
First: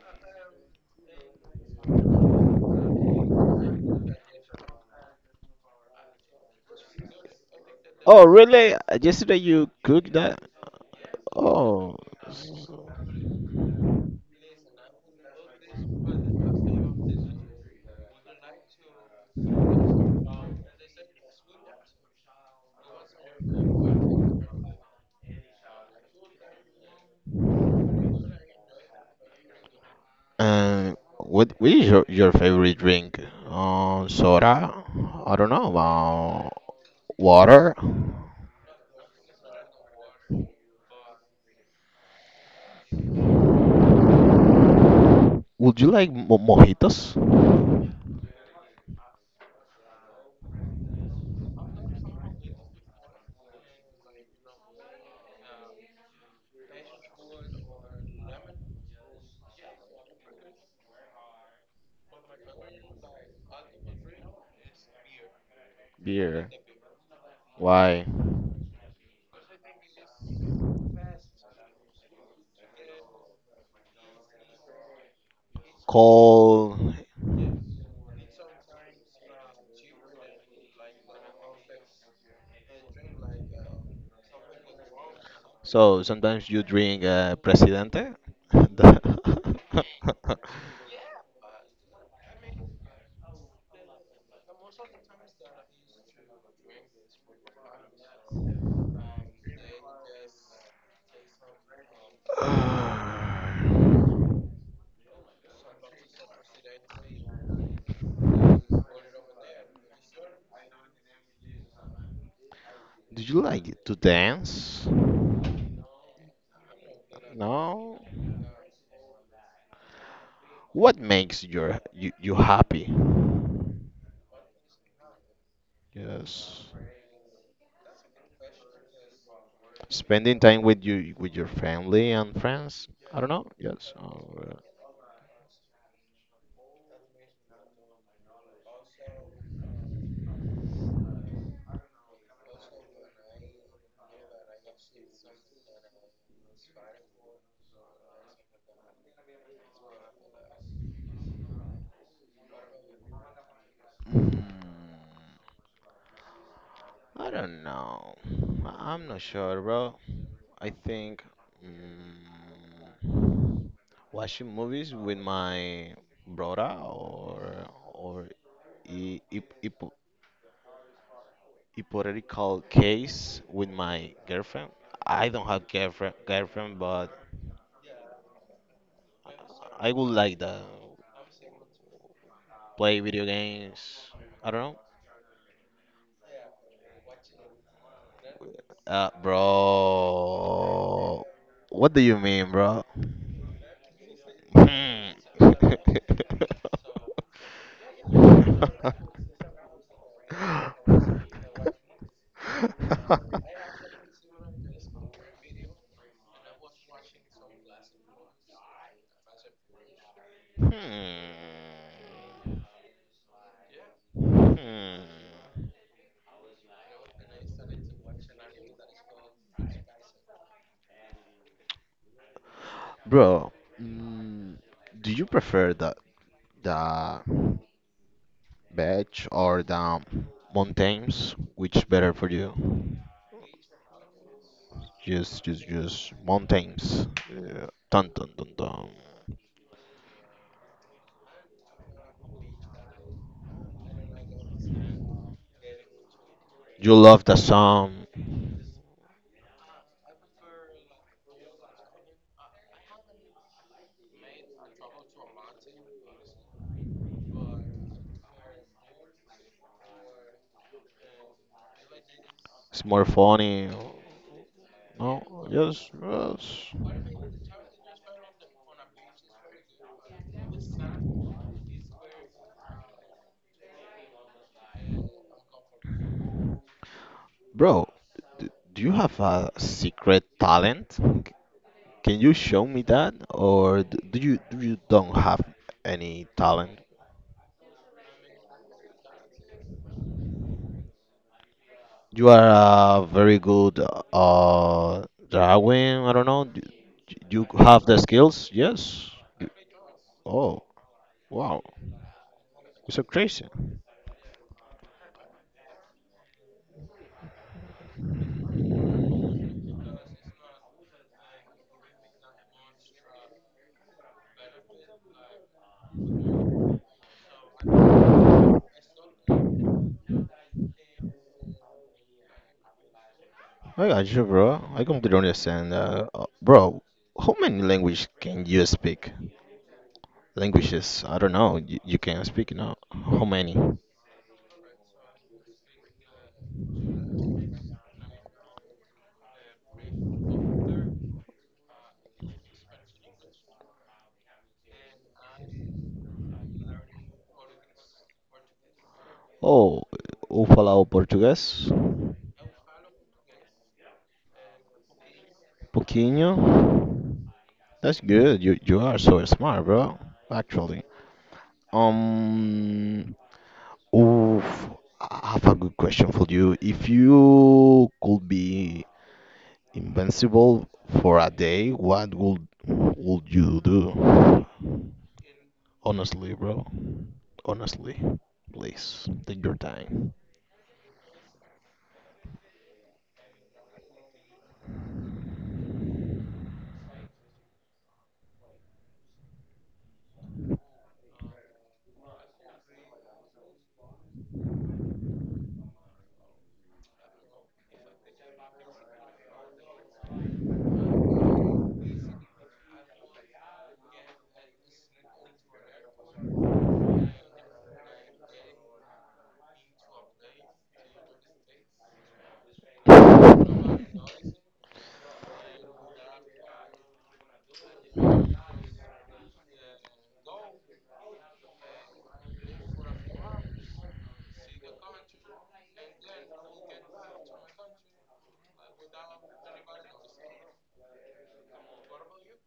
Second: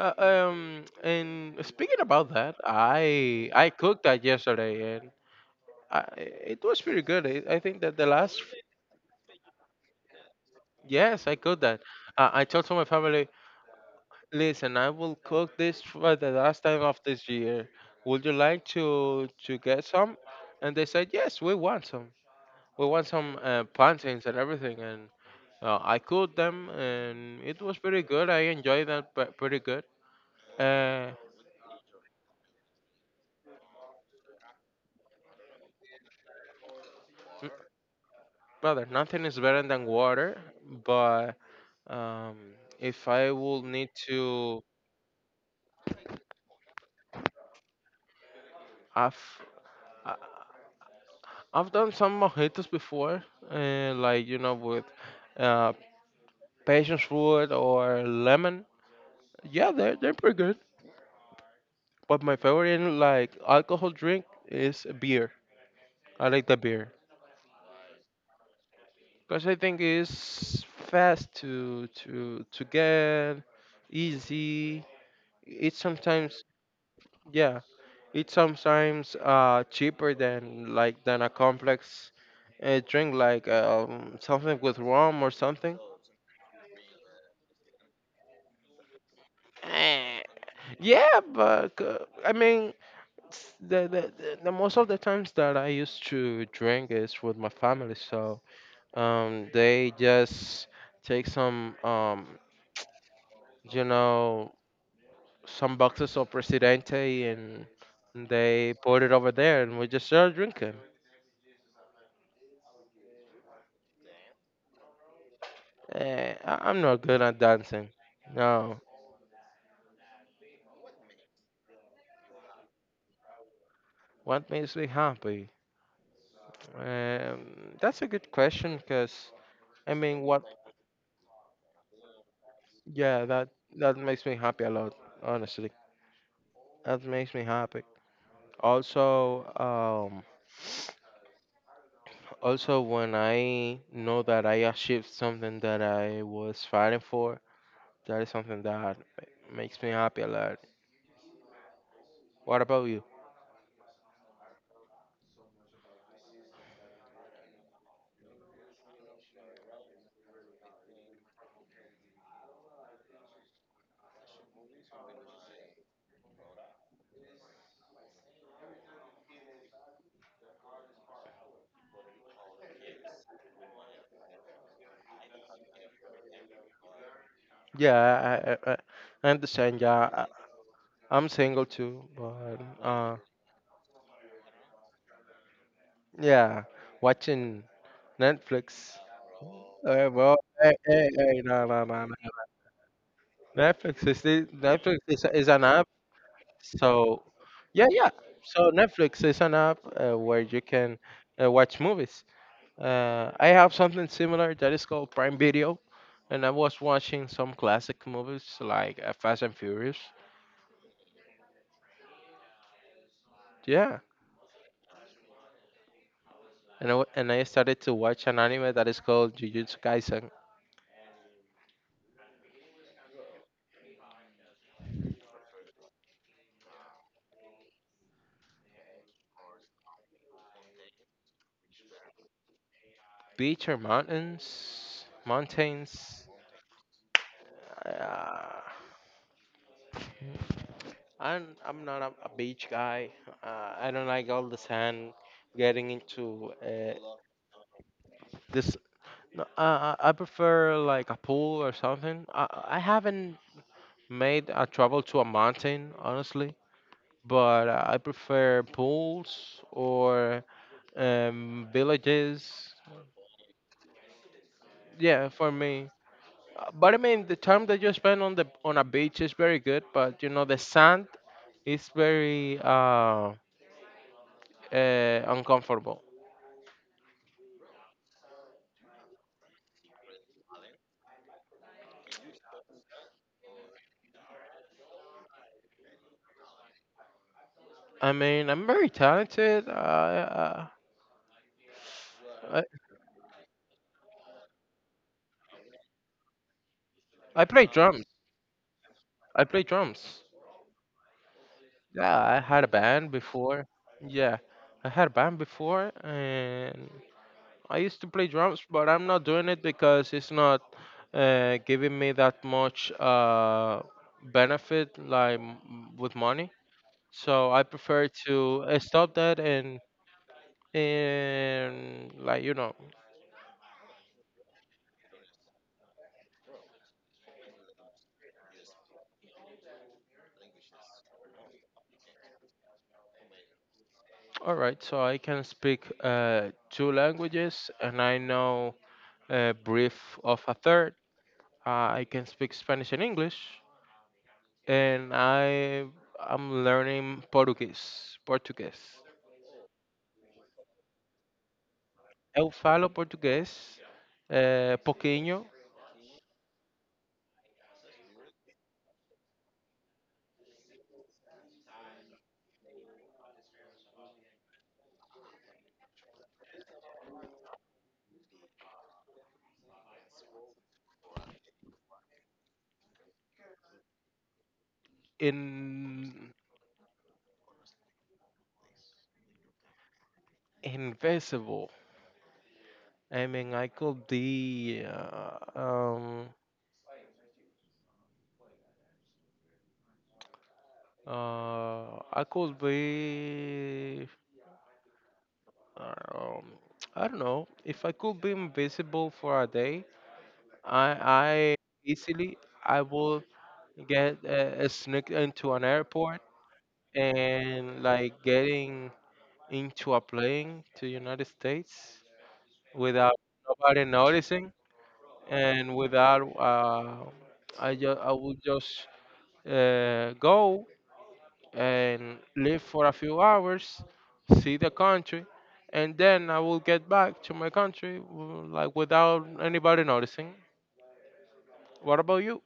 Speaker 2: Uh, um, and speaking about that, I I cooked that yesterday, and I, it was pretty good. I, I think that the
Speaker 1: Oh,
Speaker 2: last.
Speaker 1: really? Yesterday you cooked that?
Speaker 2: Yes, I cooked that.
Speaker 1: Oh.
Speaker 2: Uh, I told to my
Speaker 1: so-
Speaker 2: family, listen, I will cook this for the last time of this year. Would you like to to get some? And they said yes, we want some. We want some uh, plantains and everything, and uh, I cooked them, and it was pretty good. I enjoyed that pre- pretty good.
Speaker 1: Uh,
Speaker 2: Uh,
Speaker 1: what what is your, your favorite drink? Uh, soda? I don't know. Uh, water?
Speaker 2: Brother, nothing is better than water, but Um, if I will need to,
Speaker 1: Would you like mo mojitos?
Speaker 2: I've I- I've done some mojitos before, uh, like you know with uh, passion fruit or lemon. Yeah, they're they're pretty good. But my favorite like alcohol drink is beer. I like
Speaker 1: Beer.
Speaker 2: the beer
Speaker 1: Why?
Speaker 2: because I think it's fast to to to get, easy. It's sometimes
Speaker 1: Cold.
Speaker 2: yeah It's sometimes uh, cheaper than like than a complex uh, drink, like um, something with rum or something.
Speaker 1: So sometimes you drink uh, Presidente?
Speaker 2: Eh, yeah, but uh, I mean, s- the, the the the most of the times that I used to drink is with my family, so um, they just take some um, you know, some boxes of Presidente and they put it over there, and we just start drinking.
Speaker 1: Do you like to dance?
Speaker 2: Eh, I, I'm not good at dancing.
Speaker 1: No.
Speaker 2: No.
Speaker 1: What makes your you, you happy?
Speaker 2: What makes me happy?
Speaker 1: Yes.
Speaker 2: Um, that's a good question because I mean,
Speaker 1: Spending
Speaker 2: what?
Speaker 1: time with you with your family and friends. I
Speaker 2: Yeah,
Speaker 1: don't know.
Speaker 2: that
Speaker 1: Yes.
Speaker 2: that makes me
Speaker 1: Or, uh,
Speaker 2: happy a lot. Honestly, that makes me happy. Also, um, also when I know that I achieved something that I was fighting for, that is something that ma- makes me happy a lot. What about you?
Speaker 1: mm, I don't know. I- I'm not sure, bro. I think mm, watching movies with my brother or or i- hip- hip- hypothetical case with my girlfriend. I don't have girlfriend girlfriend, but
Speaker 2: Yeah, I I, I I understand.
Speaker 1: I would
Speaker 2: Yeah, I,
Speaker 1: like that.
Speaker 2: I'm single too, but
Speaker 1: Play
Speaker 2: uh,
Speaker 1: video games. I don't
Speaker 2: yeah, watching
Speaker 1: know.
Speaker 2: Netflix.
Speaker 1: Uh,
Speaker 2: Hey, bro. Hey, hey,
Speaker 1: bro.
Speaker 2: hey. No, no,
Speaker 1: What do
Speaker 2: no, no.
Speaker 1: you mean, bro?
Speaker 2: Netflix is the- Netflix
Speaker 1: Hmm.
Speaker 2: is, is an app. So, yeah, yeah. So Netflix is an app uh, where you can uh, watch movies. Uh, I have something similar that is called Prime Video, and I was watching some classic movies like uh, Fast and Furious.
Speaker 1: Hmm.
Speaker 2: Yeah,
Speaker 1: Hmm.
Speaker 2: and I, w- and I started to watch an anime that is called Jujutsu Kaisen.
Speaker 1: Bro, mm, do you prefer the the beach or the mountains, which better for you?
Speaker 2: Beach or mountains?
Speaker 1: Just, just, just
Speaker 2: Mountains.
Speaker 1: mountains. Yeah. Dun, dun, dun,
Speaker 2: Uh,
Speaker 1: dun.
Speaker 2: And I'm not a, a beach guy. Uh, I don't like all the sand getting into uh,
Speaker 1: You love the song.
Speaker 2: this. No, uh, I I prefer like a pool or something. I, I haven't made a travel to a mountain, honestly, but uh, I prefer pools or um, villages.
Speaker 1: It's more funny.
Speaker 2: Yeah,
Speaker 1: No,
Speaker 2: for me.
Speaker 1: yes,
Speaker 2: Uh,
Speaker 1: yes.
Speaker 2: But I mean, the time that you spend on the on a beach is very good, but you know the sand is very uh, uh, uncomfortable.
Speaker 1: Bro, d- do you have a secret talent? C- Can you show me that, or d- do you do you don't have any talent?
Speaker 2: I mean, I'm very talented. I uh,
Speaker 1: You are a very good uh drawing. I don't know. d-
Speaker 2: I
Speaker 1: You
Speaker 2: play
Speaker 1: have the
Speaker 2: drums.
Speaker 1: skills? Yes.
Speaker 2: I
Speaker 1: You-
Speaker 2: play drums.
Speaker 1: Oh, wow.
Speaker 2: Yeah, I had a
Speaker 1: You're so
Speaker 2: band
Speaker 1: crazy.
Speaker 2: before. Yeah, I had a band before, and I used to play drums, but I'm not doing it because it's not uh, giving me that much uh, benefit, like m- with money. So I prefer to uh, stop that and and like you know,
Speaker 1: I got you, bro. I completely understand. Uh, uh, bro, how many language can you speak? Languages, I don't know. You, you can speak now. How many?
Speaker 2: all right. So I can speak uh, two languages, and I know a brief of a third. Uh, I can speak Spanish and English, and I am learning Portuguese. Portuguese.
Speaker 1: Oh, eu falava português.
Speaker 2: Eu falo português uh, pouquinho
Speaker 1: Pouquinho. That's good. You you are so smart, bro. Actually. Um, Oof, I have a good question for you. If you could be invincible for a day, what would would you do?
Speaker 2: in
Speaker 1: Honestly, bro. Honestly, please take your time.
Speaker 2: invisible. I mean, I could be uh, um uh I could be um, I don't know if I could be invisible for a day. I I easily I will get uh, sneak into an airport and like getting into a plane to United States without
Speaker 1: Mm,
Speaker 2: nobody noticing and without uh, I just I would just uh, go and live for a few hours, see the country, and then I will get back to my country w- like without anybody noticing. What about you?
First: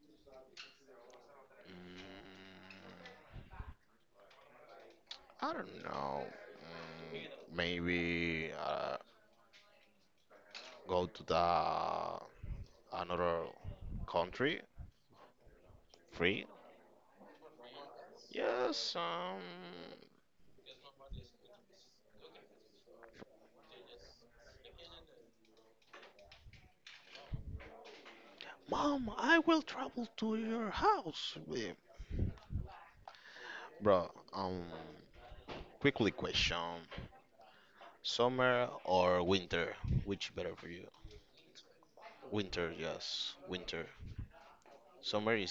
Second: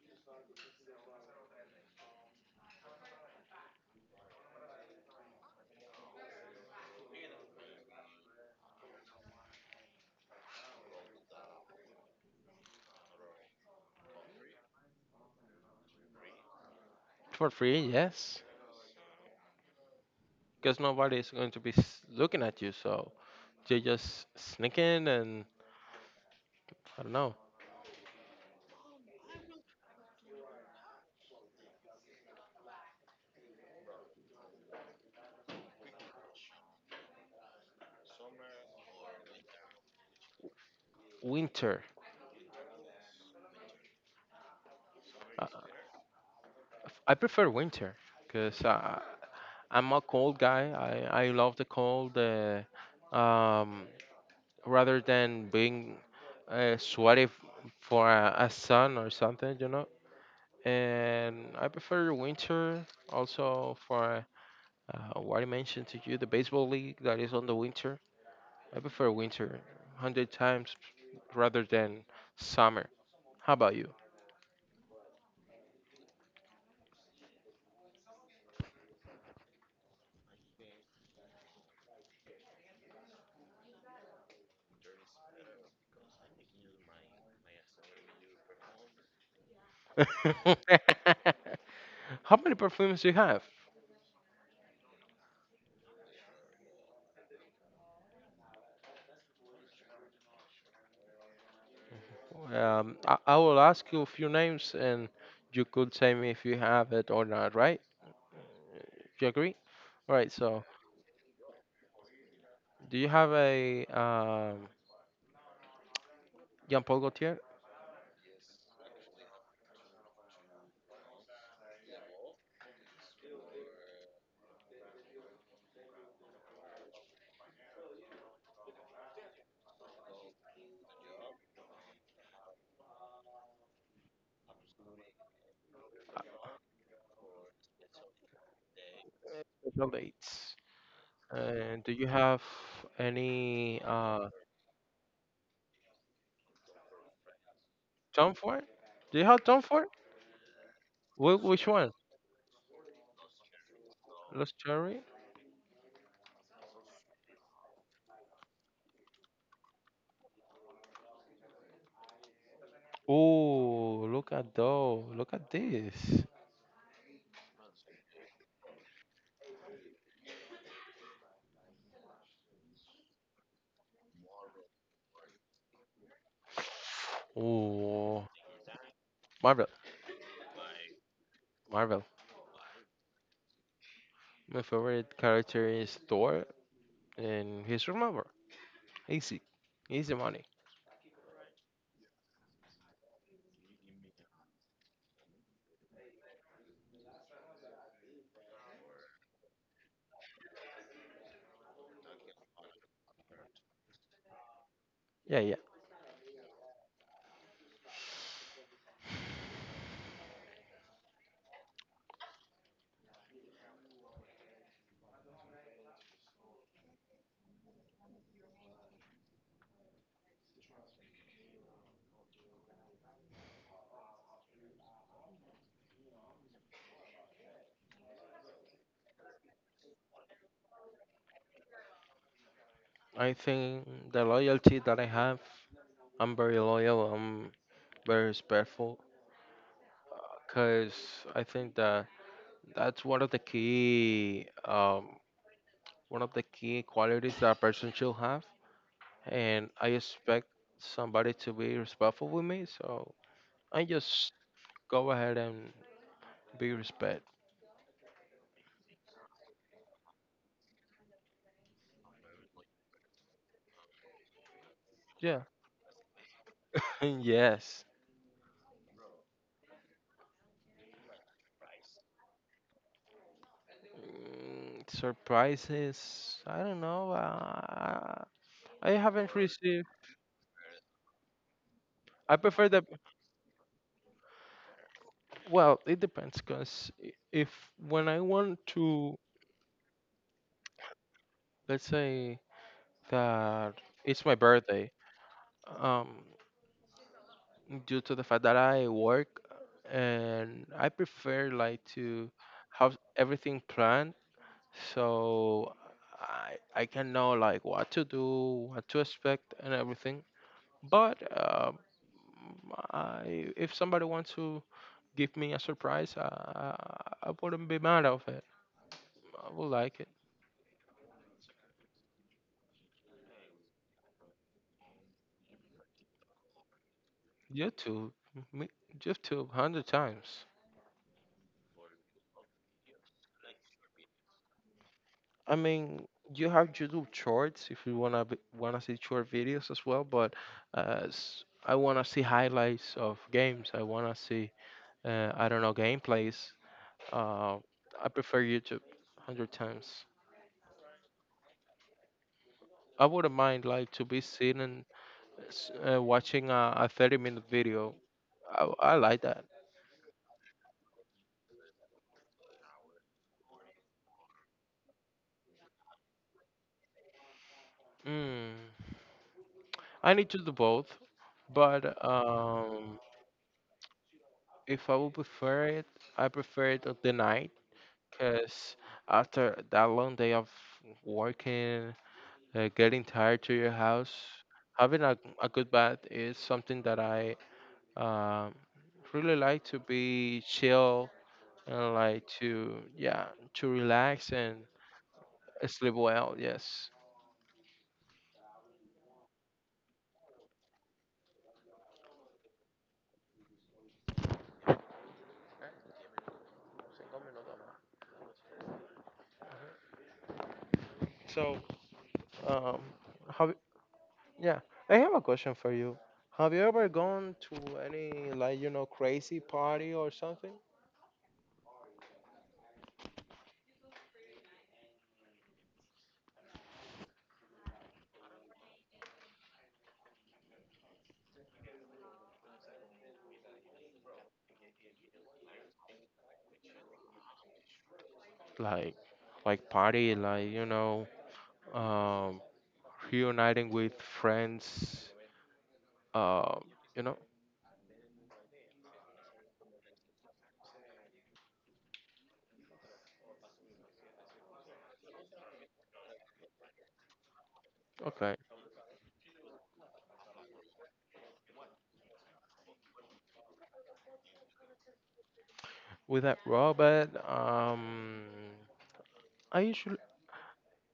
Speaker 1: I don't know. Mm, maybe uh, go to the another country free?
Speaker 2: For free, yes,
Speaker 1: Yes, um,
Speaker 2: because nobody is going to be s- looking at you, so. They just sneak in and I don't know.
Speaker 1: mom, I will travel to your house. Eh, bro, um, quickly question. Summer or winter? Which better for you?
Speaker 2: Winter.
Speaker 1: Winter, yes, winter. Summer is
Speaker 2: Uh, I prefer winter because uh, I'm a cold guy. I, I love the cold uh, um, rather than being uh, sweaty f- for a, a sun or something, you know. And I prefer winter also for uh, what I mentioned to you, the baseball league that is on the winter. I prefer winter one hundred times rather than summer. How about you? How many perfumes do you have? Um, I, I will ask you a few names and you could tell me if you have it or not, right? Do you agree? All right, so do you have a um, Jean Paul Gaultier? Special dates. And do you have any uh, Tom Ford? Do you have Tom Ford? Wh- which one? Lost Cherry? Oh, look at those. Look at this. Oh, Marvel. Marvel. My favorite character is Thor, and he's remember easy, easy money. Yeah, yeah. I think the loyalty that I have, I'm very loyal. I'm very respectful, because I think that that's one of the key, um, one of the key qualities that a person should have. And I expect somebody to be respectful with me, so I just go ahead and be respect. Yeah. Yes. Mm, surprises? I don't know. Uh, I haven't received. I prefer the. Well, it depends, because if when I want to, let's say that it's my birthday, um, due to the fact that I work, and I prefer like to have everything planned, so I I can know like what to do, what to expect, and everything. But uh, Mm, I, if somebody wants to give me a surprise, I, I, I wouldn't be mad of it. I would like it. YouTube, me- YouTube, hundred times. I mean, you have YouTube Shorts if you wanna be, wanna see short videos as well. But uh, s- I wanna see highlights of games. I wanna see, uh, I don't know, gameplays. Uh, I prefer YouTube hundred times. I wouldn't mind like to be seen s- uh, watching a, a thirty minute video. I, I like that. Mm. I need to do both, but um, if I would prefer it, I prefer it at the night because after that long day of working, uh, getting tired to your house, having a, a good bath is something that I um, really like to be chill and like to, yeah, to relax and sleep well. Yes. So, um, have yeah, I have a question for you. Have you ever gone to any like you know crazy party or something? Like, like party like you know, um, reuniting with friends. Uh, you know, okay. With that robot, um, I usually